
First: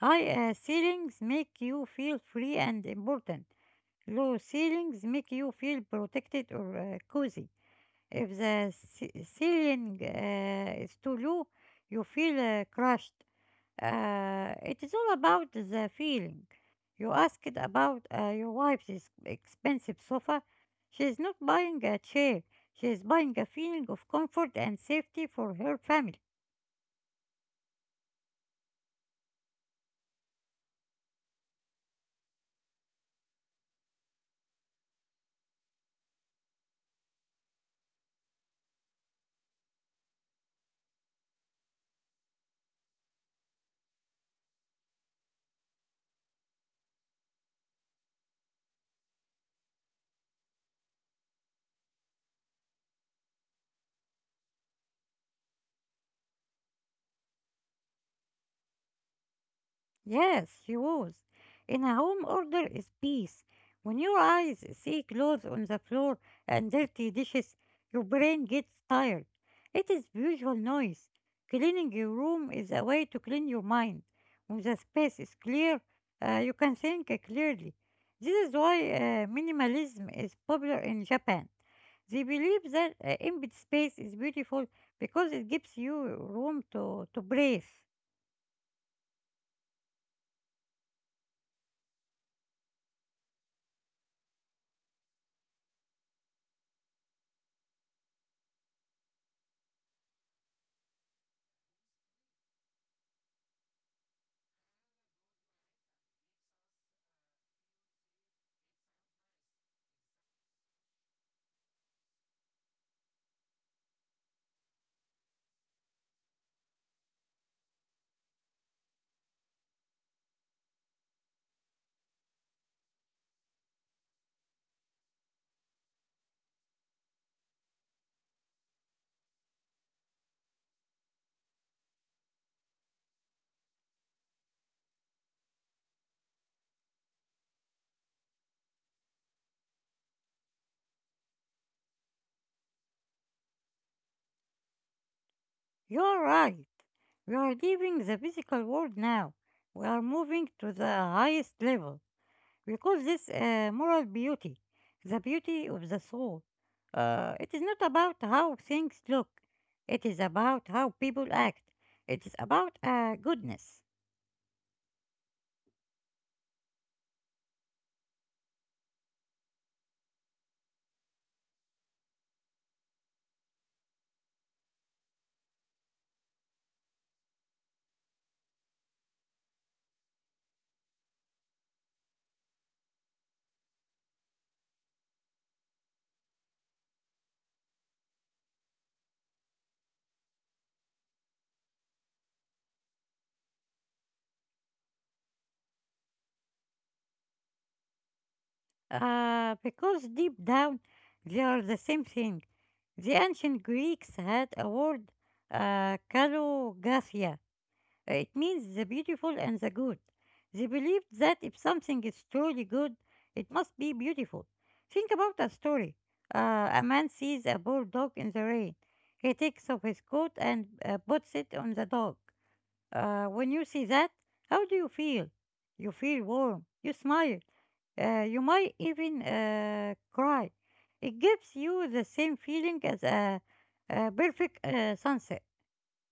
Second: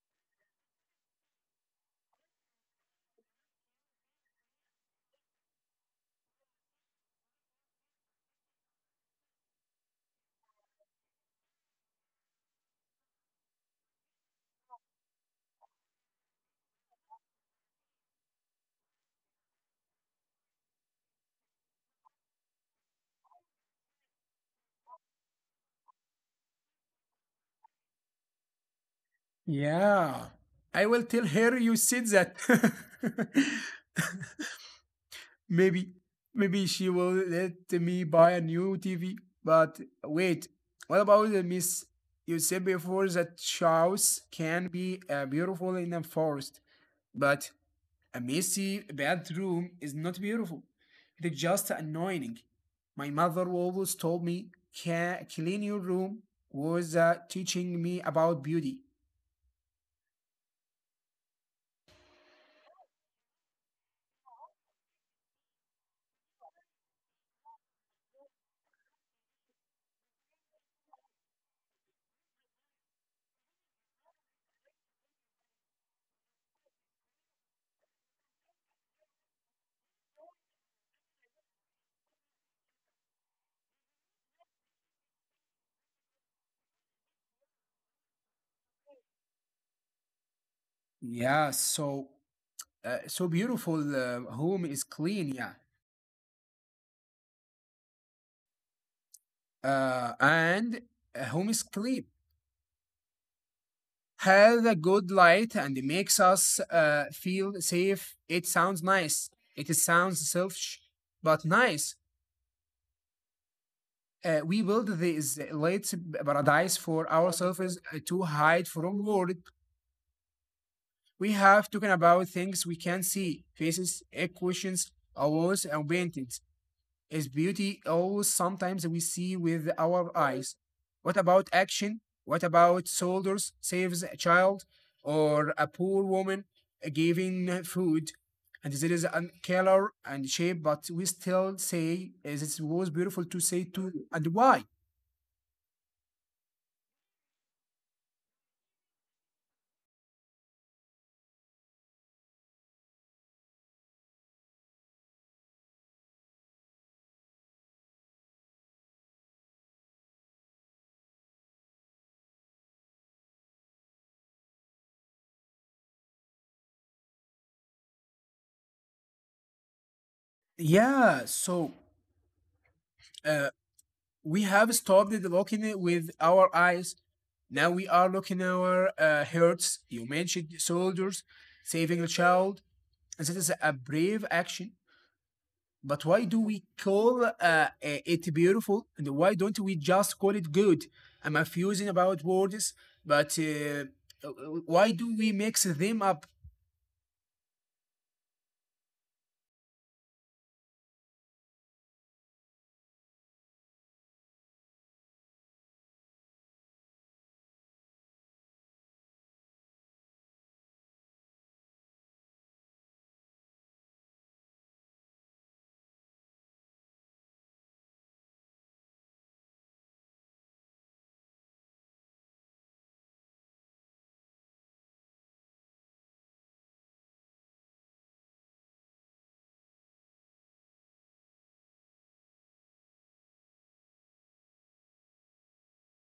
High ceilings make you feel free and important. Low ceilings make you feel protected or cozy. If the ceiling is too low, you feel crushed. It is all about the feeling. You asked about your expensive sofa. She is not buying a chair. She is buying a feeling of comfort and safety for her family.
Yeah. I will tell her you said that. Maybe, maybe she will let me buy a new TV. But wait, what about the miss? You said before that house can be beautiful in a forest, but a messy bathroom is not beautiful. It's just annoying. My mother always told me, "Can clean your room," was teaching me about beauty.
Yes, she was. In a home, order is peace. When your eyes see clothes on the floor and dirty dishes, your brain gets tired. It is visual noise. Cleaning your room is a way to clean your mind. When the space is clear, you can think clearly. This is why minimalism is popular in Japan. They believe that empty space is beautiful because it gives you room to breathe.
Yeah, so so beautiful home is clean. Yeah. And a home screen has a good light and it makes us feel safe. It sounds nice. It is sounds selfish, but nice. We build this light paradise for ourselves to hide from world. We have talking about things we can see, faces, equations, awards, and paintings. Is beauty always sometimes we see with our eyes? What about action? What about soldiers saves a child or a poor woman giving food? And there is a color and shape, but we still say this was beautiful to say to and why?
You're right. We are leaving the physical world now. We are moving to the highest level. We call this moral beauty, the beauty of the soul. It is not about how things look, it is about how people act. It is about goodness.
Yeah, so uh, we have stopped looking it with our eyes. Now we are looking our hearts. You mentioned soldiers saving a child. And that is a brave action. But why do we call it beautiful? And why don't we just call it good? I'm confusing about words, but why do we mix them up?
Because deep down, they are the same thing. The ancient Greeks had a word, kallogathia. It means the beautiful and the good. They believed that if something is truly good, it must be beautiful. Think about a story. A man sees a poor dog in the rain. He takes off his coat and puts it on the dog. When you see that, how do you feel? You feel warm. You smile. You might even cry. It gives you the same feeling as a perfect sunset.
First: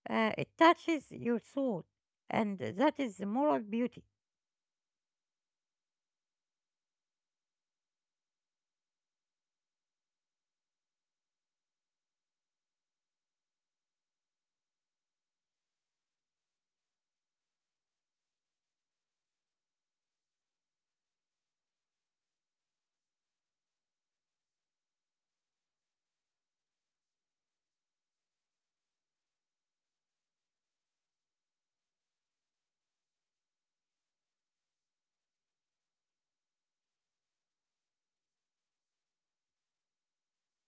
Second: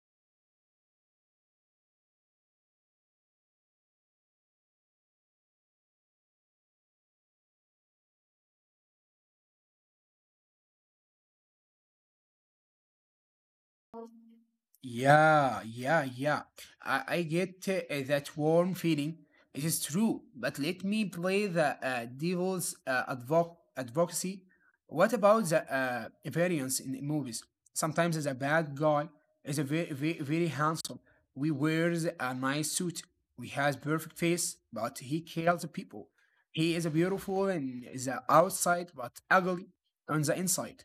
Uh, it touches your soul, and that is moral beauty.
Yeah, yeah, yeah. I get that warm feeling. It is true, but let me play the devil's advocacy. What about the variance in movies? Sometimes the bad guy is a very, very, very handsome. We wears a nice suit. We has perfect face, but he kills people. He is beautiful in the outside, but ugly on the inside.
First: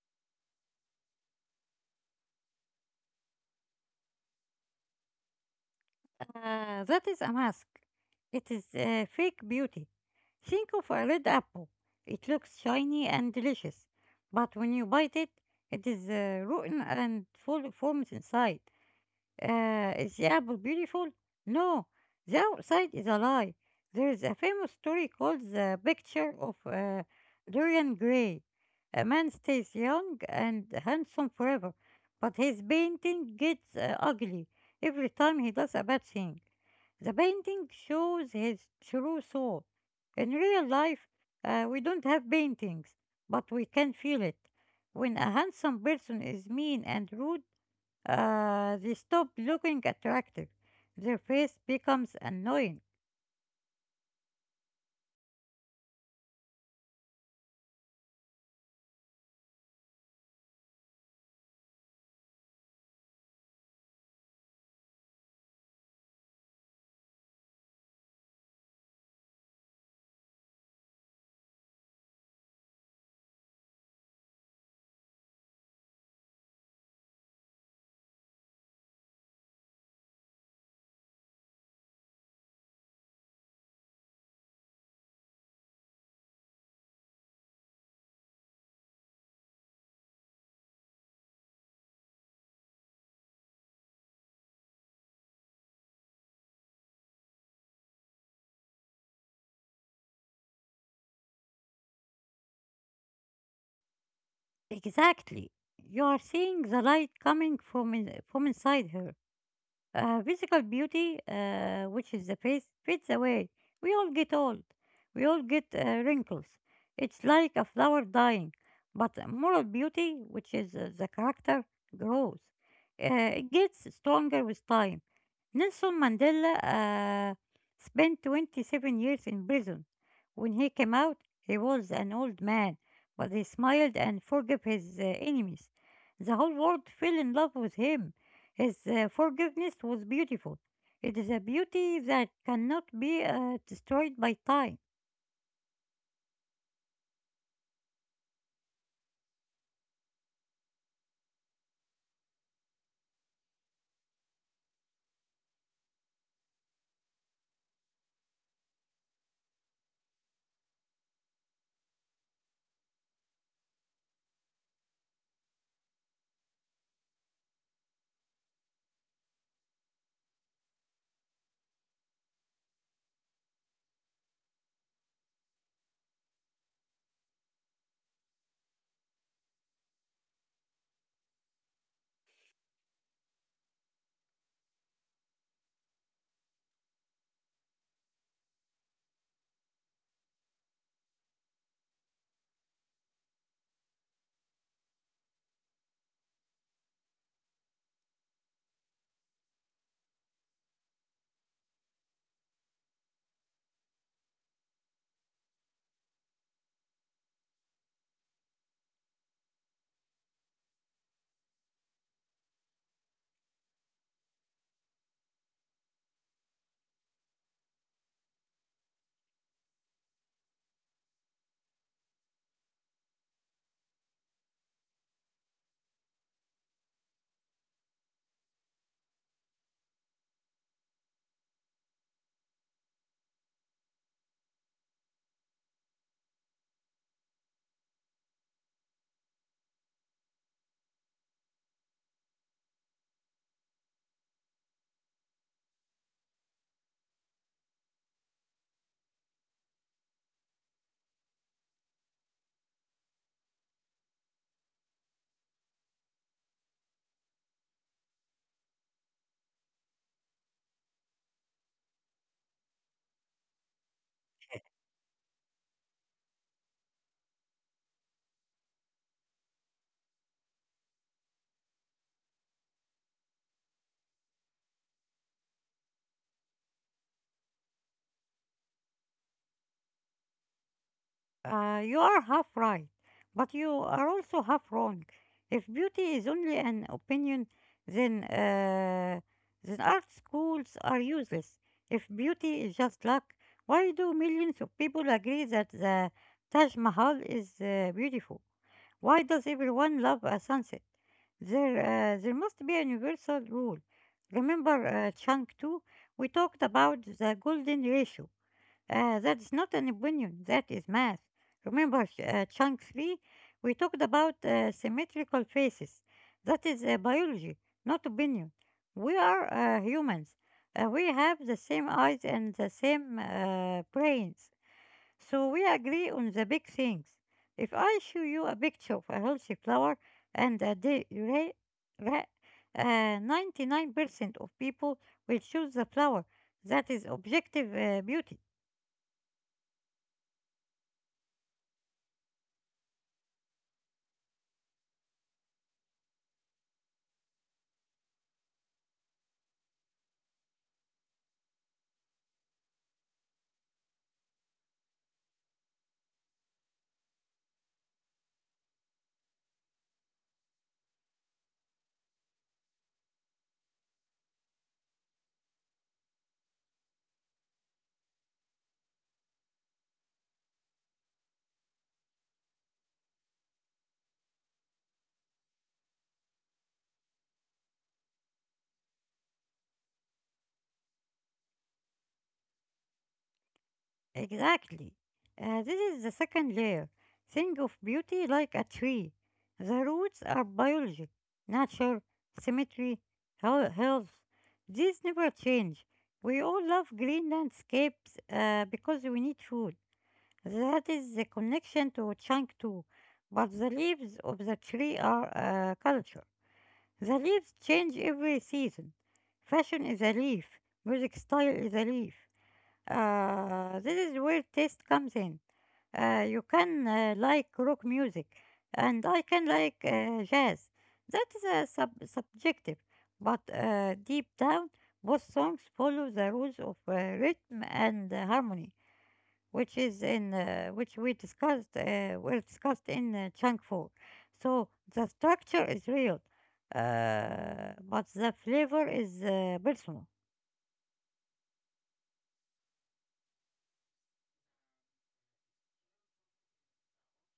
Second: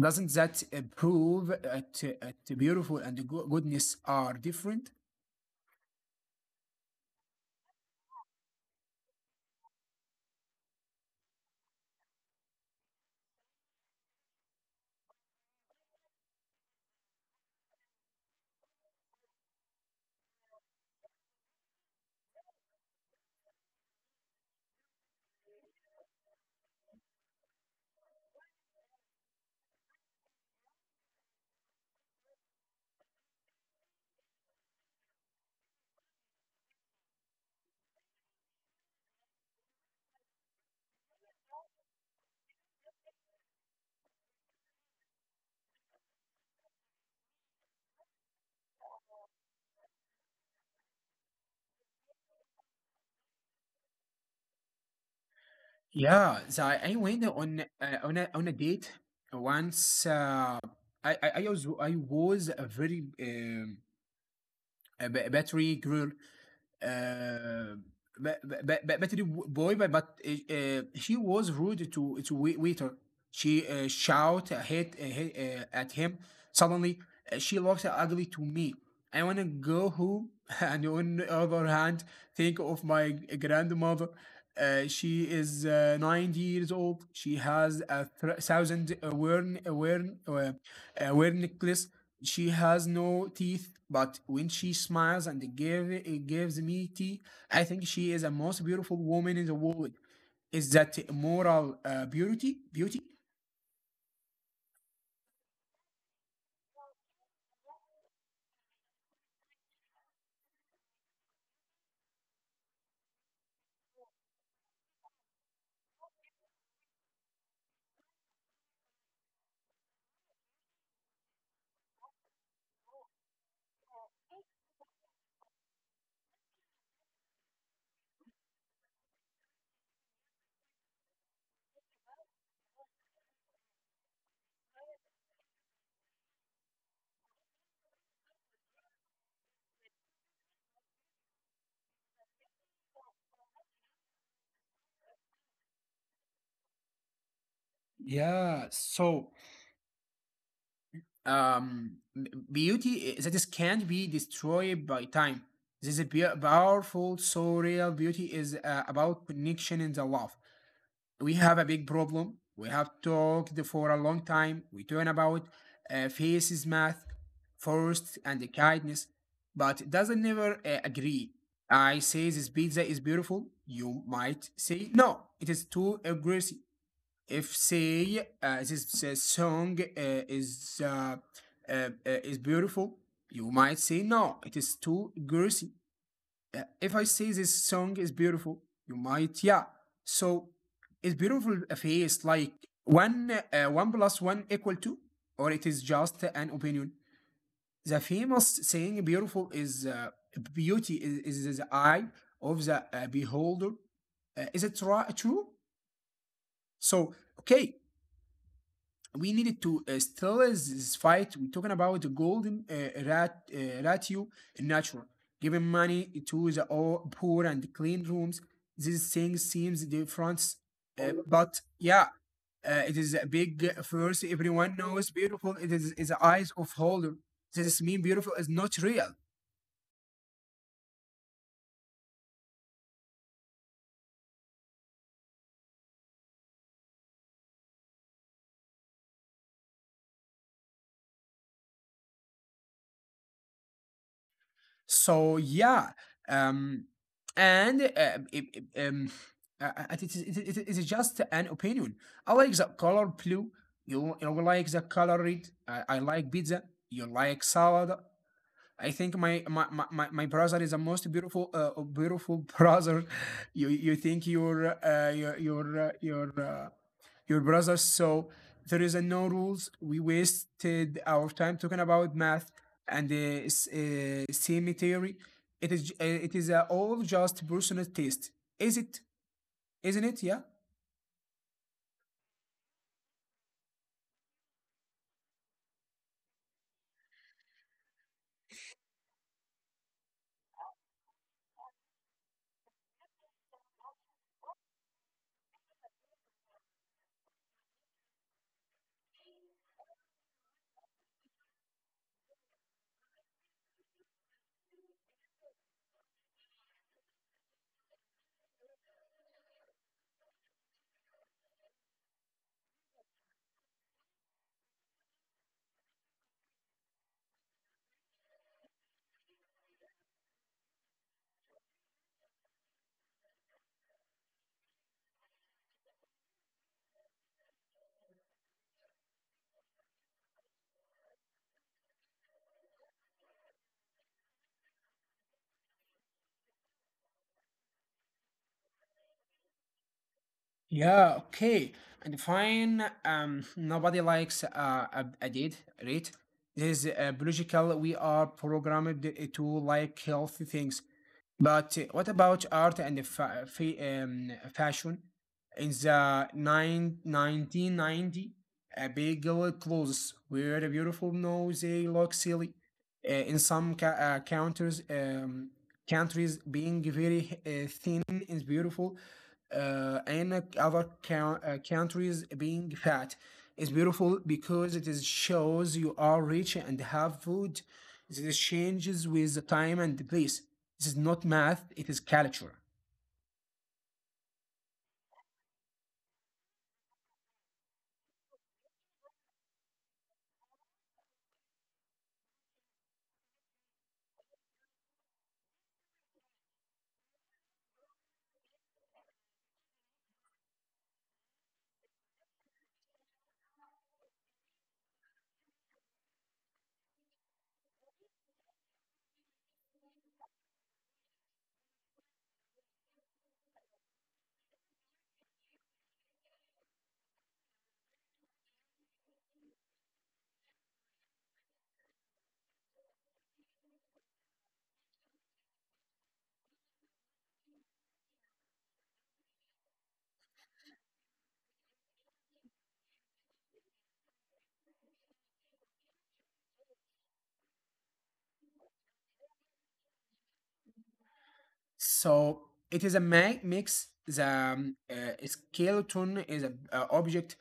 Doesn't that prove that beautiful and goodness are different?
That is a mask. It is fake beauty. Think of a red apple. It looks shiny and delicious, but when you bite it, it is rotten and full of worms inside. Is the apple beautiful? No, the outside is a lie. There is a famous story called The Picture of Dorian Gray. A man stays young and handsome forever, but his painting gets ugly every time he does a bad thing. The painting shows his true soul. In real life, we don't have paintings, but we can feel it. When a handsome person is mean and rude, they stop looking attractive. Their face becomes annoying.
Yeah, so I went on on a date once. I was a very battery girl. Uh, but the boy, but She was rude to waiter. She shout hit hit, at him. Suddenly, she looks ugly to me. I wanna go home, and on the other hand, think of my grandmother. She is 90 years old. She has a thousand worn necklace. She has no teeth, but when she smiles and give, it gives me tea, I think she is the most beautiful woman in the world. Is that moral beauty? Beauty?
Exactly. You are seeing the light coming from inside her. Physical beauty, which is the face, fades away. We all get old. We all get wrinkles. It's like a flower dying. But moral beauty, which is the character, grows. It gets stronger with time. Nelson Mandela spent 27 years in prison. When he came out, he was an old man, but he smiled and forgave his enemies. The whole world fell in love with him. His forgiveness was beautiful. It is a beauty that cannot be destroyed by time.
Yeah. So, um, that is can't be destroyed by time. This is a powerful, so real beauty is about connection and the love. We have a big problem. We have talked for a long time. We talk about faces math, first and the kindness, but it doesn't never agree. I say this pizza is beautiful. You might say no, it is too aggressive. If say this song is beautiful, you might say no, it is too aggressive if I say this song is beautiful, you might, yeah. So is beautiful a face like one plus one equal two, or it is just an opinion? The famous saying "beautiful is beauty is the eye of the beholder." Is it true? So okay, we needed to still this fight. We're talking about the golden ratio in natural, giving money to the all poor and clean rooms. This thing seems different, but yeah, it is a big first. Everyone knows beautiful. It is the eyes of holder. This mean beautiful is not real. So yeah, um, and it, it, it, is- it, is- it is just an opinion. I like the color blue. You like the color red. I like pizza. You like salad. I think my brother is the most beautiful beautiful brother. You think your brother. So there is a no rules. We wasted our time talking about math and the semi theory. It is all just personal taste. Is it? Isn't it? Yeah.
You are half right, but you are also half wrong. If beauty is only an opinion, then uh, then art schools are useless. If beauty is just luck, why do millions of people agree that the Taj Mahal is beautiful? Why does everyone love a sunset? There must be a universal rule. Remember Chunk 2? We talked about the golden ratio. That is not an opinion, that is math. Remember Chunk 3? We talked about symmetrical faces. That is biology, not opinion. We are humans. We have the same eyes and the same brains. So we agree on the big things. If I show you a picture of a healthy flower and a day rate, 99% of people will choose the flower. That is objective beauty.
Yeah, okay. And fine, nobody likes a date, right? This is biological. We are programmed to like healthy things. But what about art and fashion? In the nine 1990, a big girl clothes were beautiful. No, they look silly. In some countries, countries being very thin is beautiful. And other countries being fat is beautiful because it is shows you are rich and have food. This changes with the time and the place, this is not math, it is culture.
Exactly. This is the second layer. Think of beauty like a tree. The roots are biology, nature, symmetry, health. These never change. We all love green landscapes because we need food. That is the connection to Changtu. But the leaves of the tree are a culture. The leaves change every season. Fashion is a leaf. Music style is a leaf. This is where taste comes in. You can like rock music, and I can like jazz. That is subjective, but deep down, both songs follow the rules of rhythm and harmony, which is in which we discussed were discussed in chunk 4. So the structure is real, but the flavor is personal.
So it is a mix. The skeleton is a object,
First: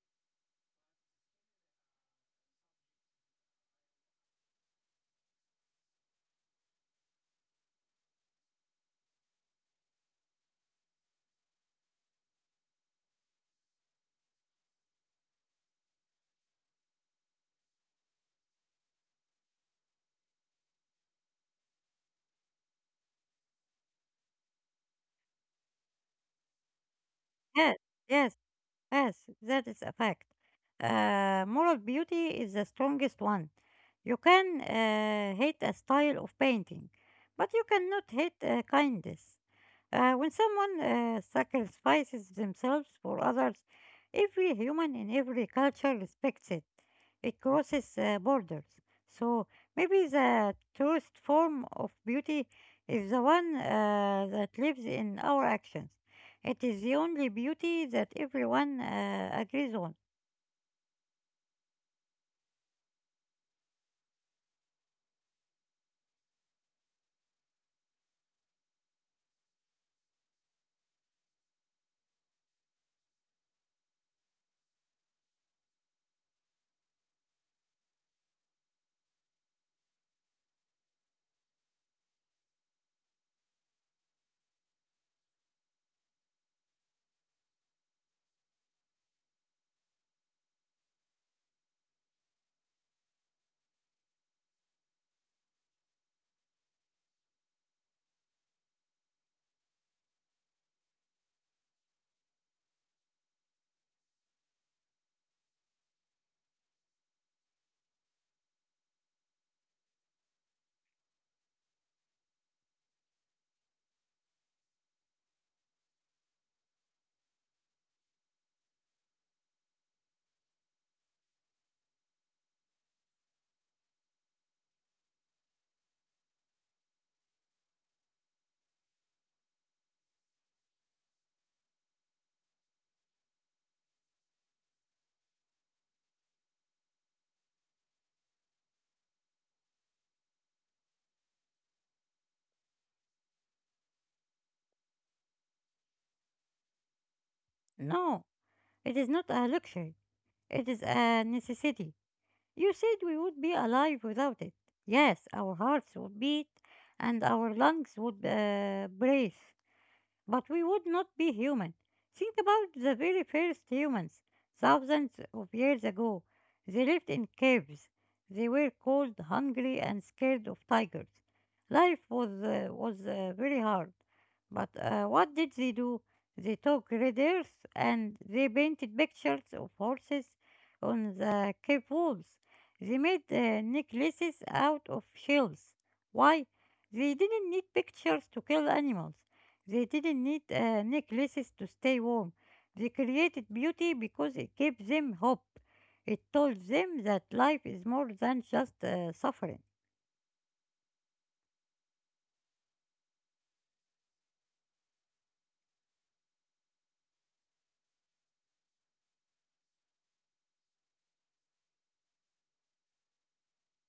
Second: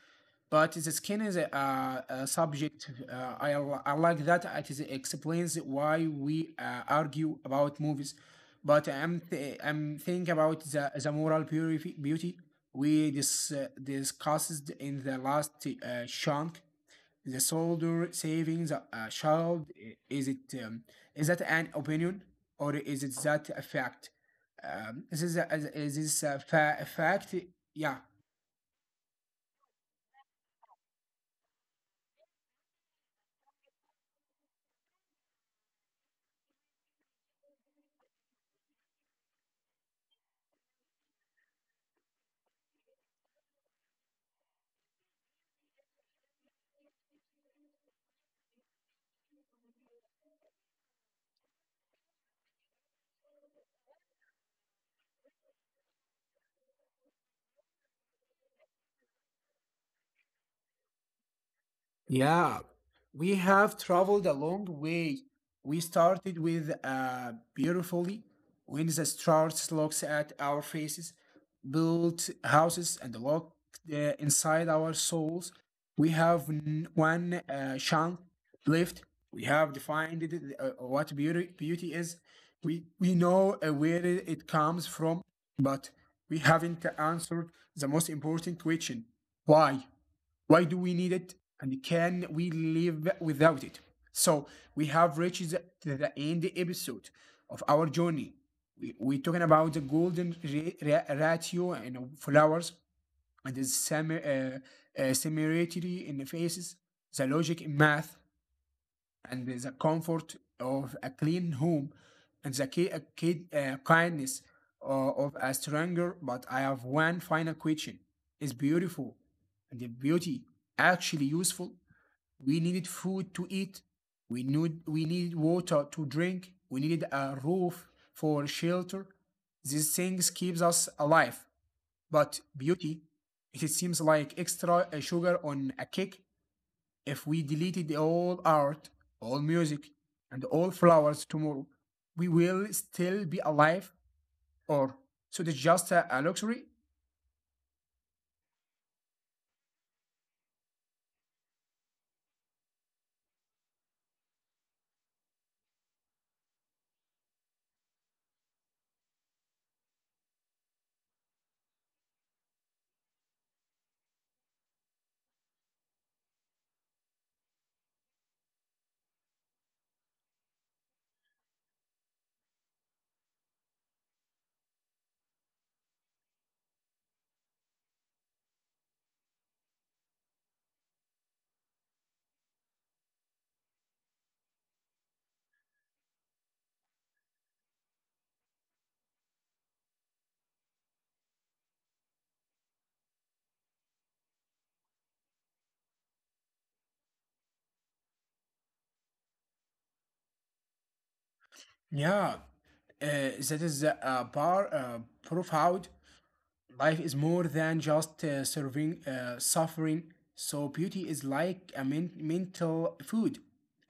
but the skin is a subject. I like that. It is, explains why we argue about movies. But I'm thinking about the moral beauty we discussed in the last chunk, the soldier saving the child is it is that an opinion or is it that a fact, this is a, is is this a fa fact?
Yes.
Yeah.
Yes, yes, that is a fact. Moral beauty is the strongest one. You can hate a style of painting, but you cannot hate kindness. When someone sacrifices themselves for others, every human in every culture respects it. It crosses borders. So maybe the truest form of beauty is the one that lives in our actions. It is the only beauty that everyone agrees on.
Yeah, we have traveled a long way. We started with beautifully when the stars looks at our faces, built houses and looked inside our souls. We have one chunk left. We have defined it, what beauty is. We know where it comes from, but we haven't answered the most important question: why? Why do we need it? And can we live without it? So we have reached the end episode of our journey. We're talking about the golden ratio and flowers and the similarity in the faces, the logic in math, and the comfort of a clean home and the kindness uh, of a stranger. But I have one final question. It's beautiful. And the beauty actually useful. We needed food to eat. We needed water to drink. We needed a roof for shelter. These things keeps us alive. But beauty, it seems like extra sugar on a cake. If we deleted all art, all music, and all flowers tomorrow, we will still be alive, or so it's just a luxury?
No, it is not a luxury, it is a necessity. You said we would be alive without it. Yes, our hearts would beat and our lungs would breathe. But we would not be human. Think about the very first humans, thousands of years ago. They lived in caves. They were cold, hungry, and scared of tigers. Life was very hard. But what did they do? They took red earth and they painted pictures of horses on the cave walls. They made necklaces out of shells. Why? They didn't need pictures to kill animals. They didn't need necklaces to stay warm. They created beauty because it gave them hope. It told them that life is more than just suffering.
Yeah, that is a bar proof out. Life is more than just serving suffering. So beauty is like a mental food.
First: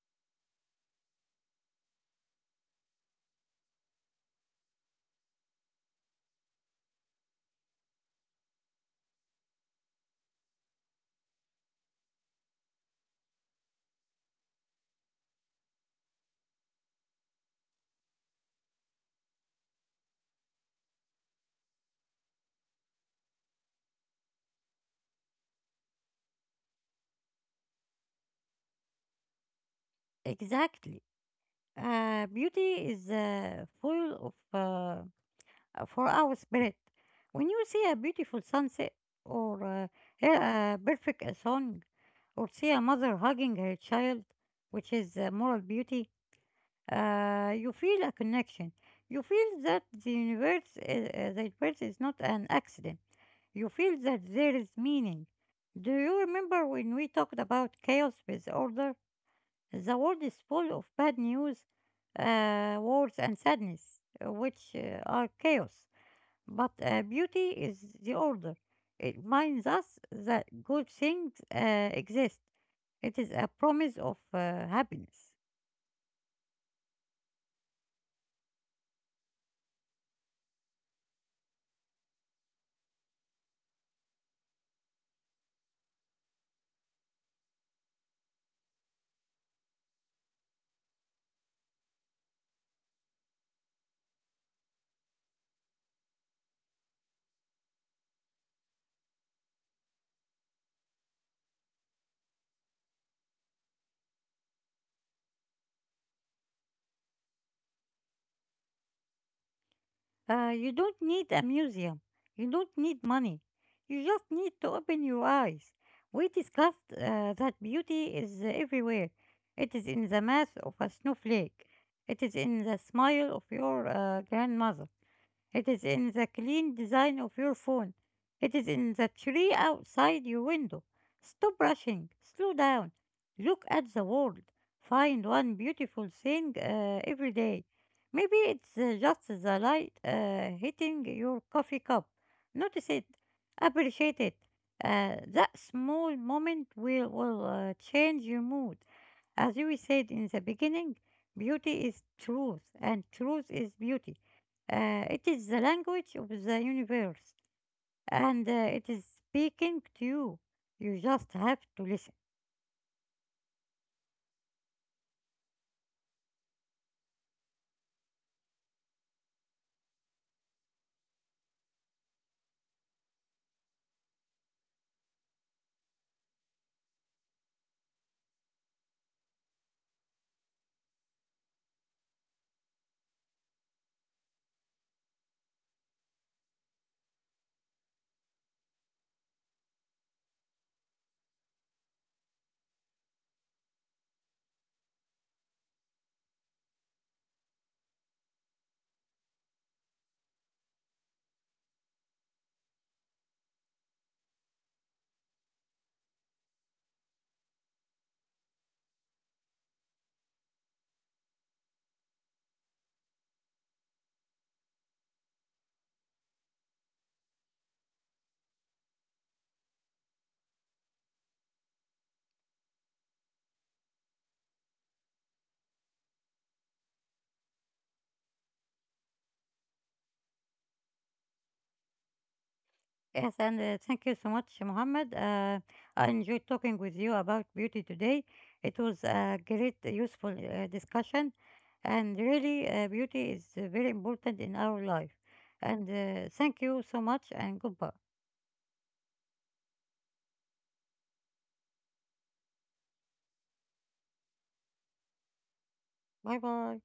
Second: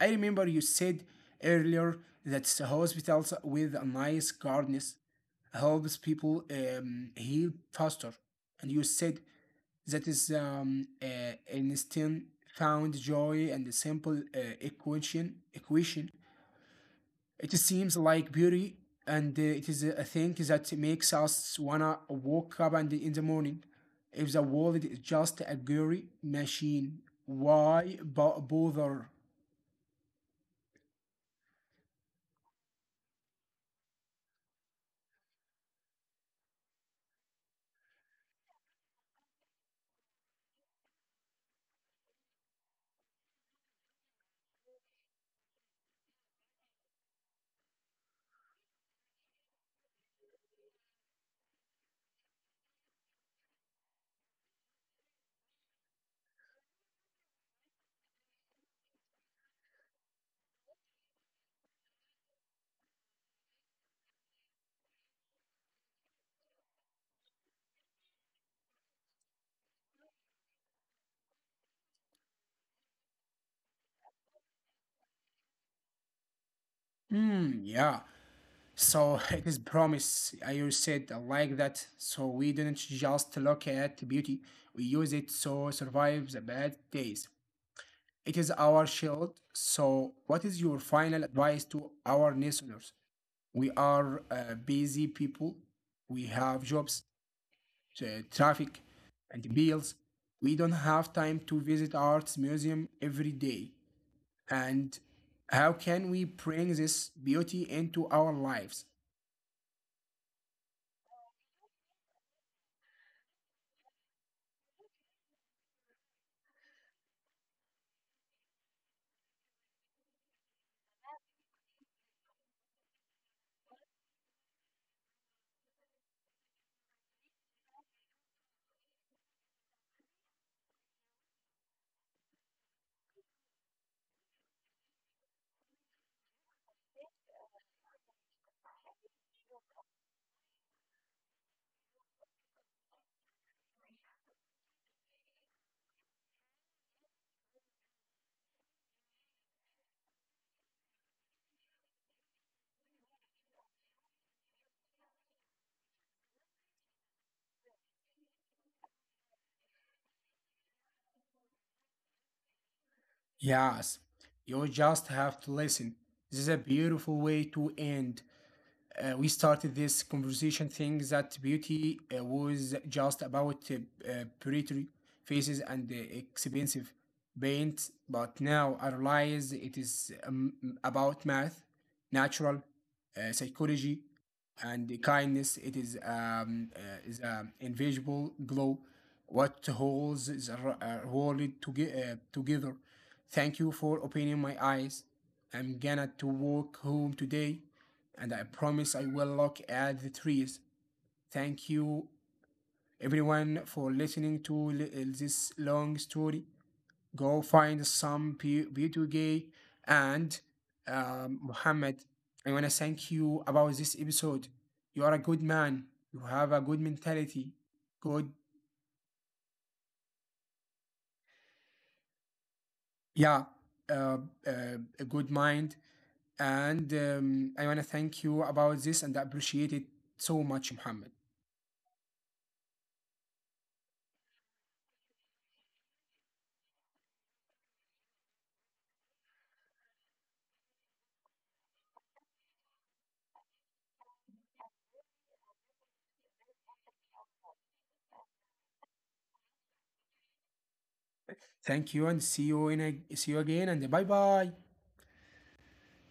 I remember you said earlier that hospitals with a nice gardens helps people heal faster. And you said that is Einstein found joy and the simple equation, it seems like beauty, and it is a thing that makes us wanna wake up and in the morning. If the world is just a gory machine, why bother?
Exactly. Beauty is full of for our spirit. When you see a beautiful sunset or hear a perfect song or see a mother hugging her child, which is moral beauty, you feel a connection. You feel that the universe is not an accident. You feel that there is meaning. Do you remember when we talked about chaos with order? The world is full of bad news, wars, and sadness, which are chaos. But beauty is the order. It reminds us that good things exist. It is a promise of happiness.
Hmm, yeah. So it is promise. I you said I like that. So we didn't just look at beauty. We use it so survive the bad days. It is our shield. So what is your final advice to our listeners? We are busy people. We have jobs, traffic, and bills. We don't have time to visit arts museum every day. And how can we bring this beauty into our lives?
You don't need a museum. You don't need money. You just need to open your eyes. We discussed that beauty is everywhere. It is in the mass of a snowflake. It is in the smile of your grandmother. It is in the clean design of your phone. It is in the tree outside your window. Stop rushing. Slow down. Look at the world. Find one beautiful thing every day. Maybe it's just the light hitting your coffee cup. Notice it. Appreciate it. That small moment will change your mood. As we said in the beginning, beauty is truth, and truth is beauty. It is the language of the universe, and it is speaking to you. You just have to listen.
Yes, you just have to listen. This is a beautiful way to end. We started this conversation saying that beauty was just about pretty faces and expensive paint, but now I realize it is about math, natural psychology, and the kindness. It is an invisible glow, what holds the world together. Thank you for opening my eyes. I'm gonna to walk home today and I promise I will look at the trees. Thank you, everyone, for listening to this long story. Go find some beauty gay and Muhammad. I want to thank you about this episode. You are a good man. You have a good mentality. Good, yeah, uh, uh, a good mind. And I want to thank you about this and appreciate it so much, Muhammad.
Yes, and thank you so much, Mohammed. I enjoyed talking with you about beauty today. It was a great, useful discussion, and really, beauty is very important in our life. And thank you so much, and goodbye.
Thank you and see you in a see you again and bye bye.
Bye bye.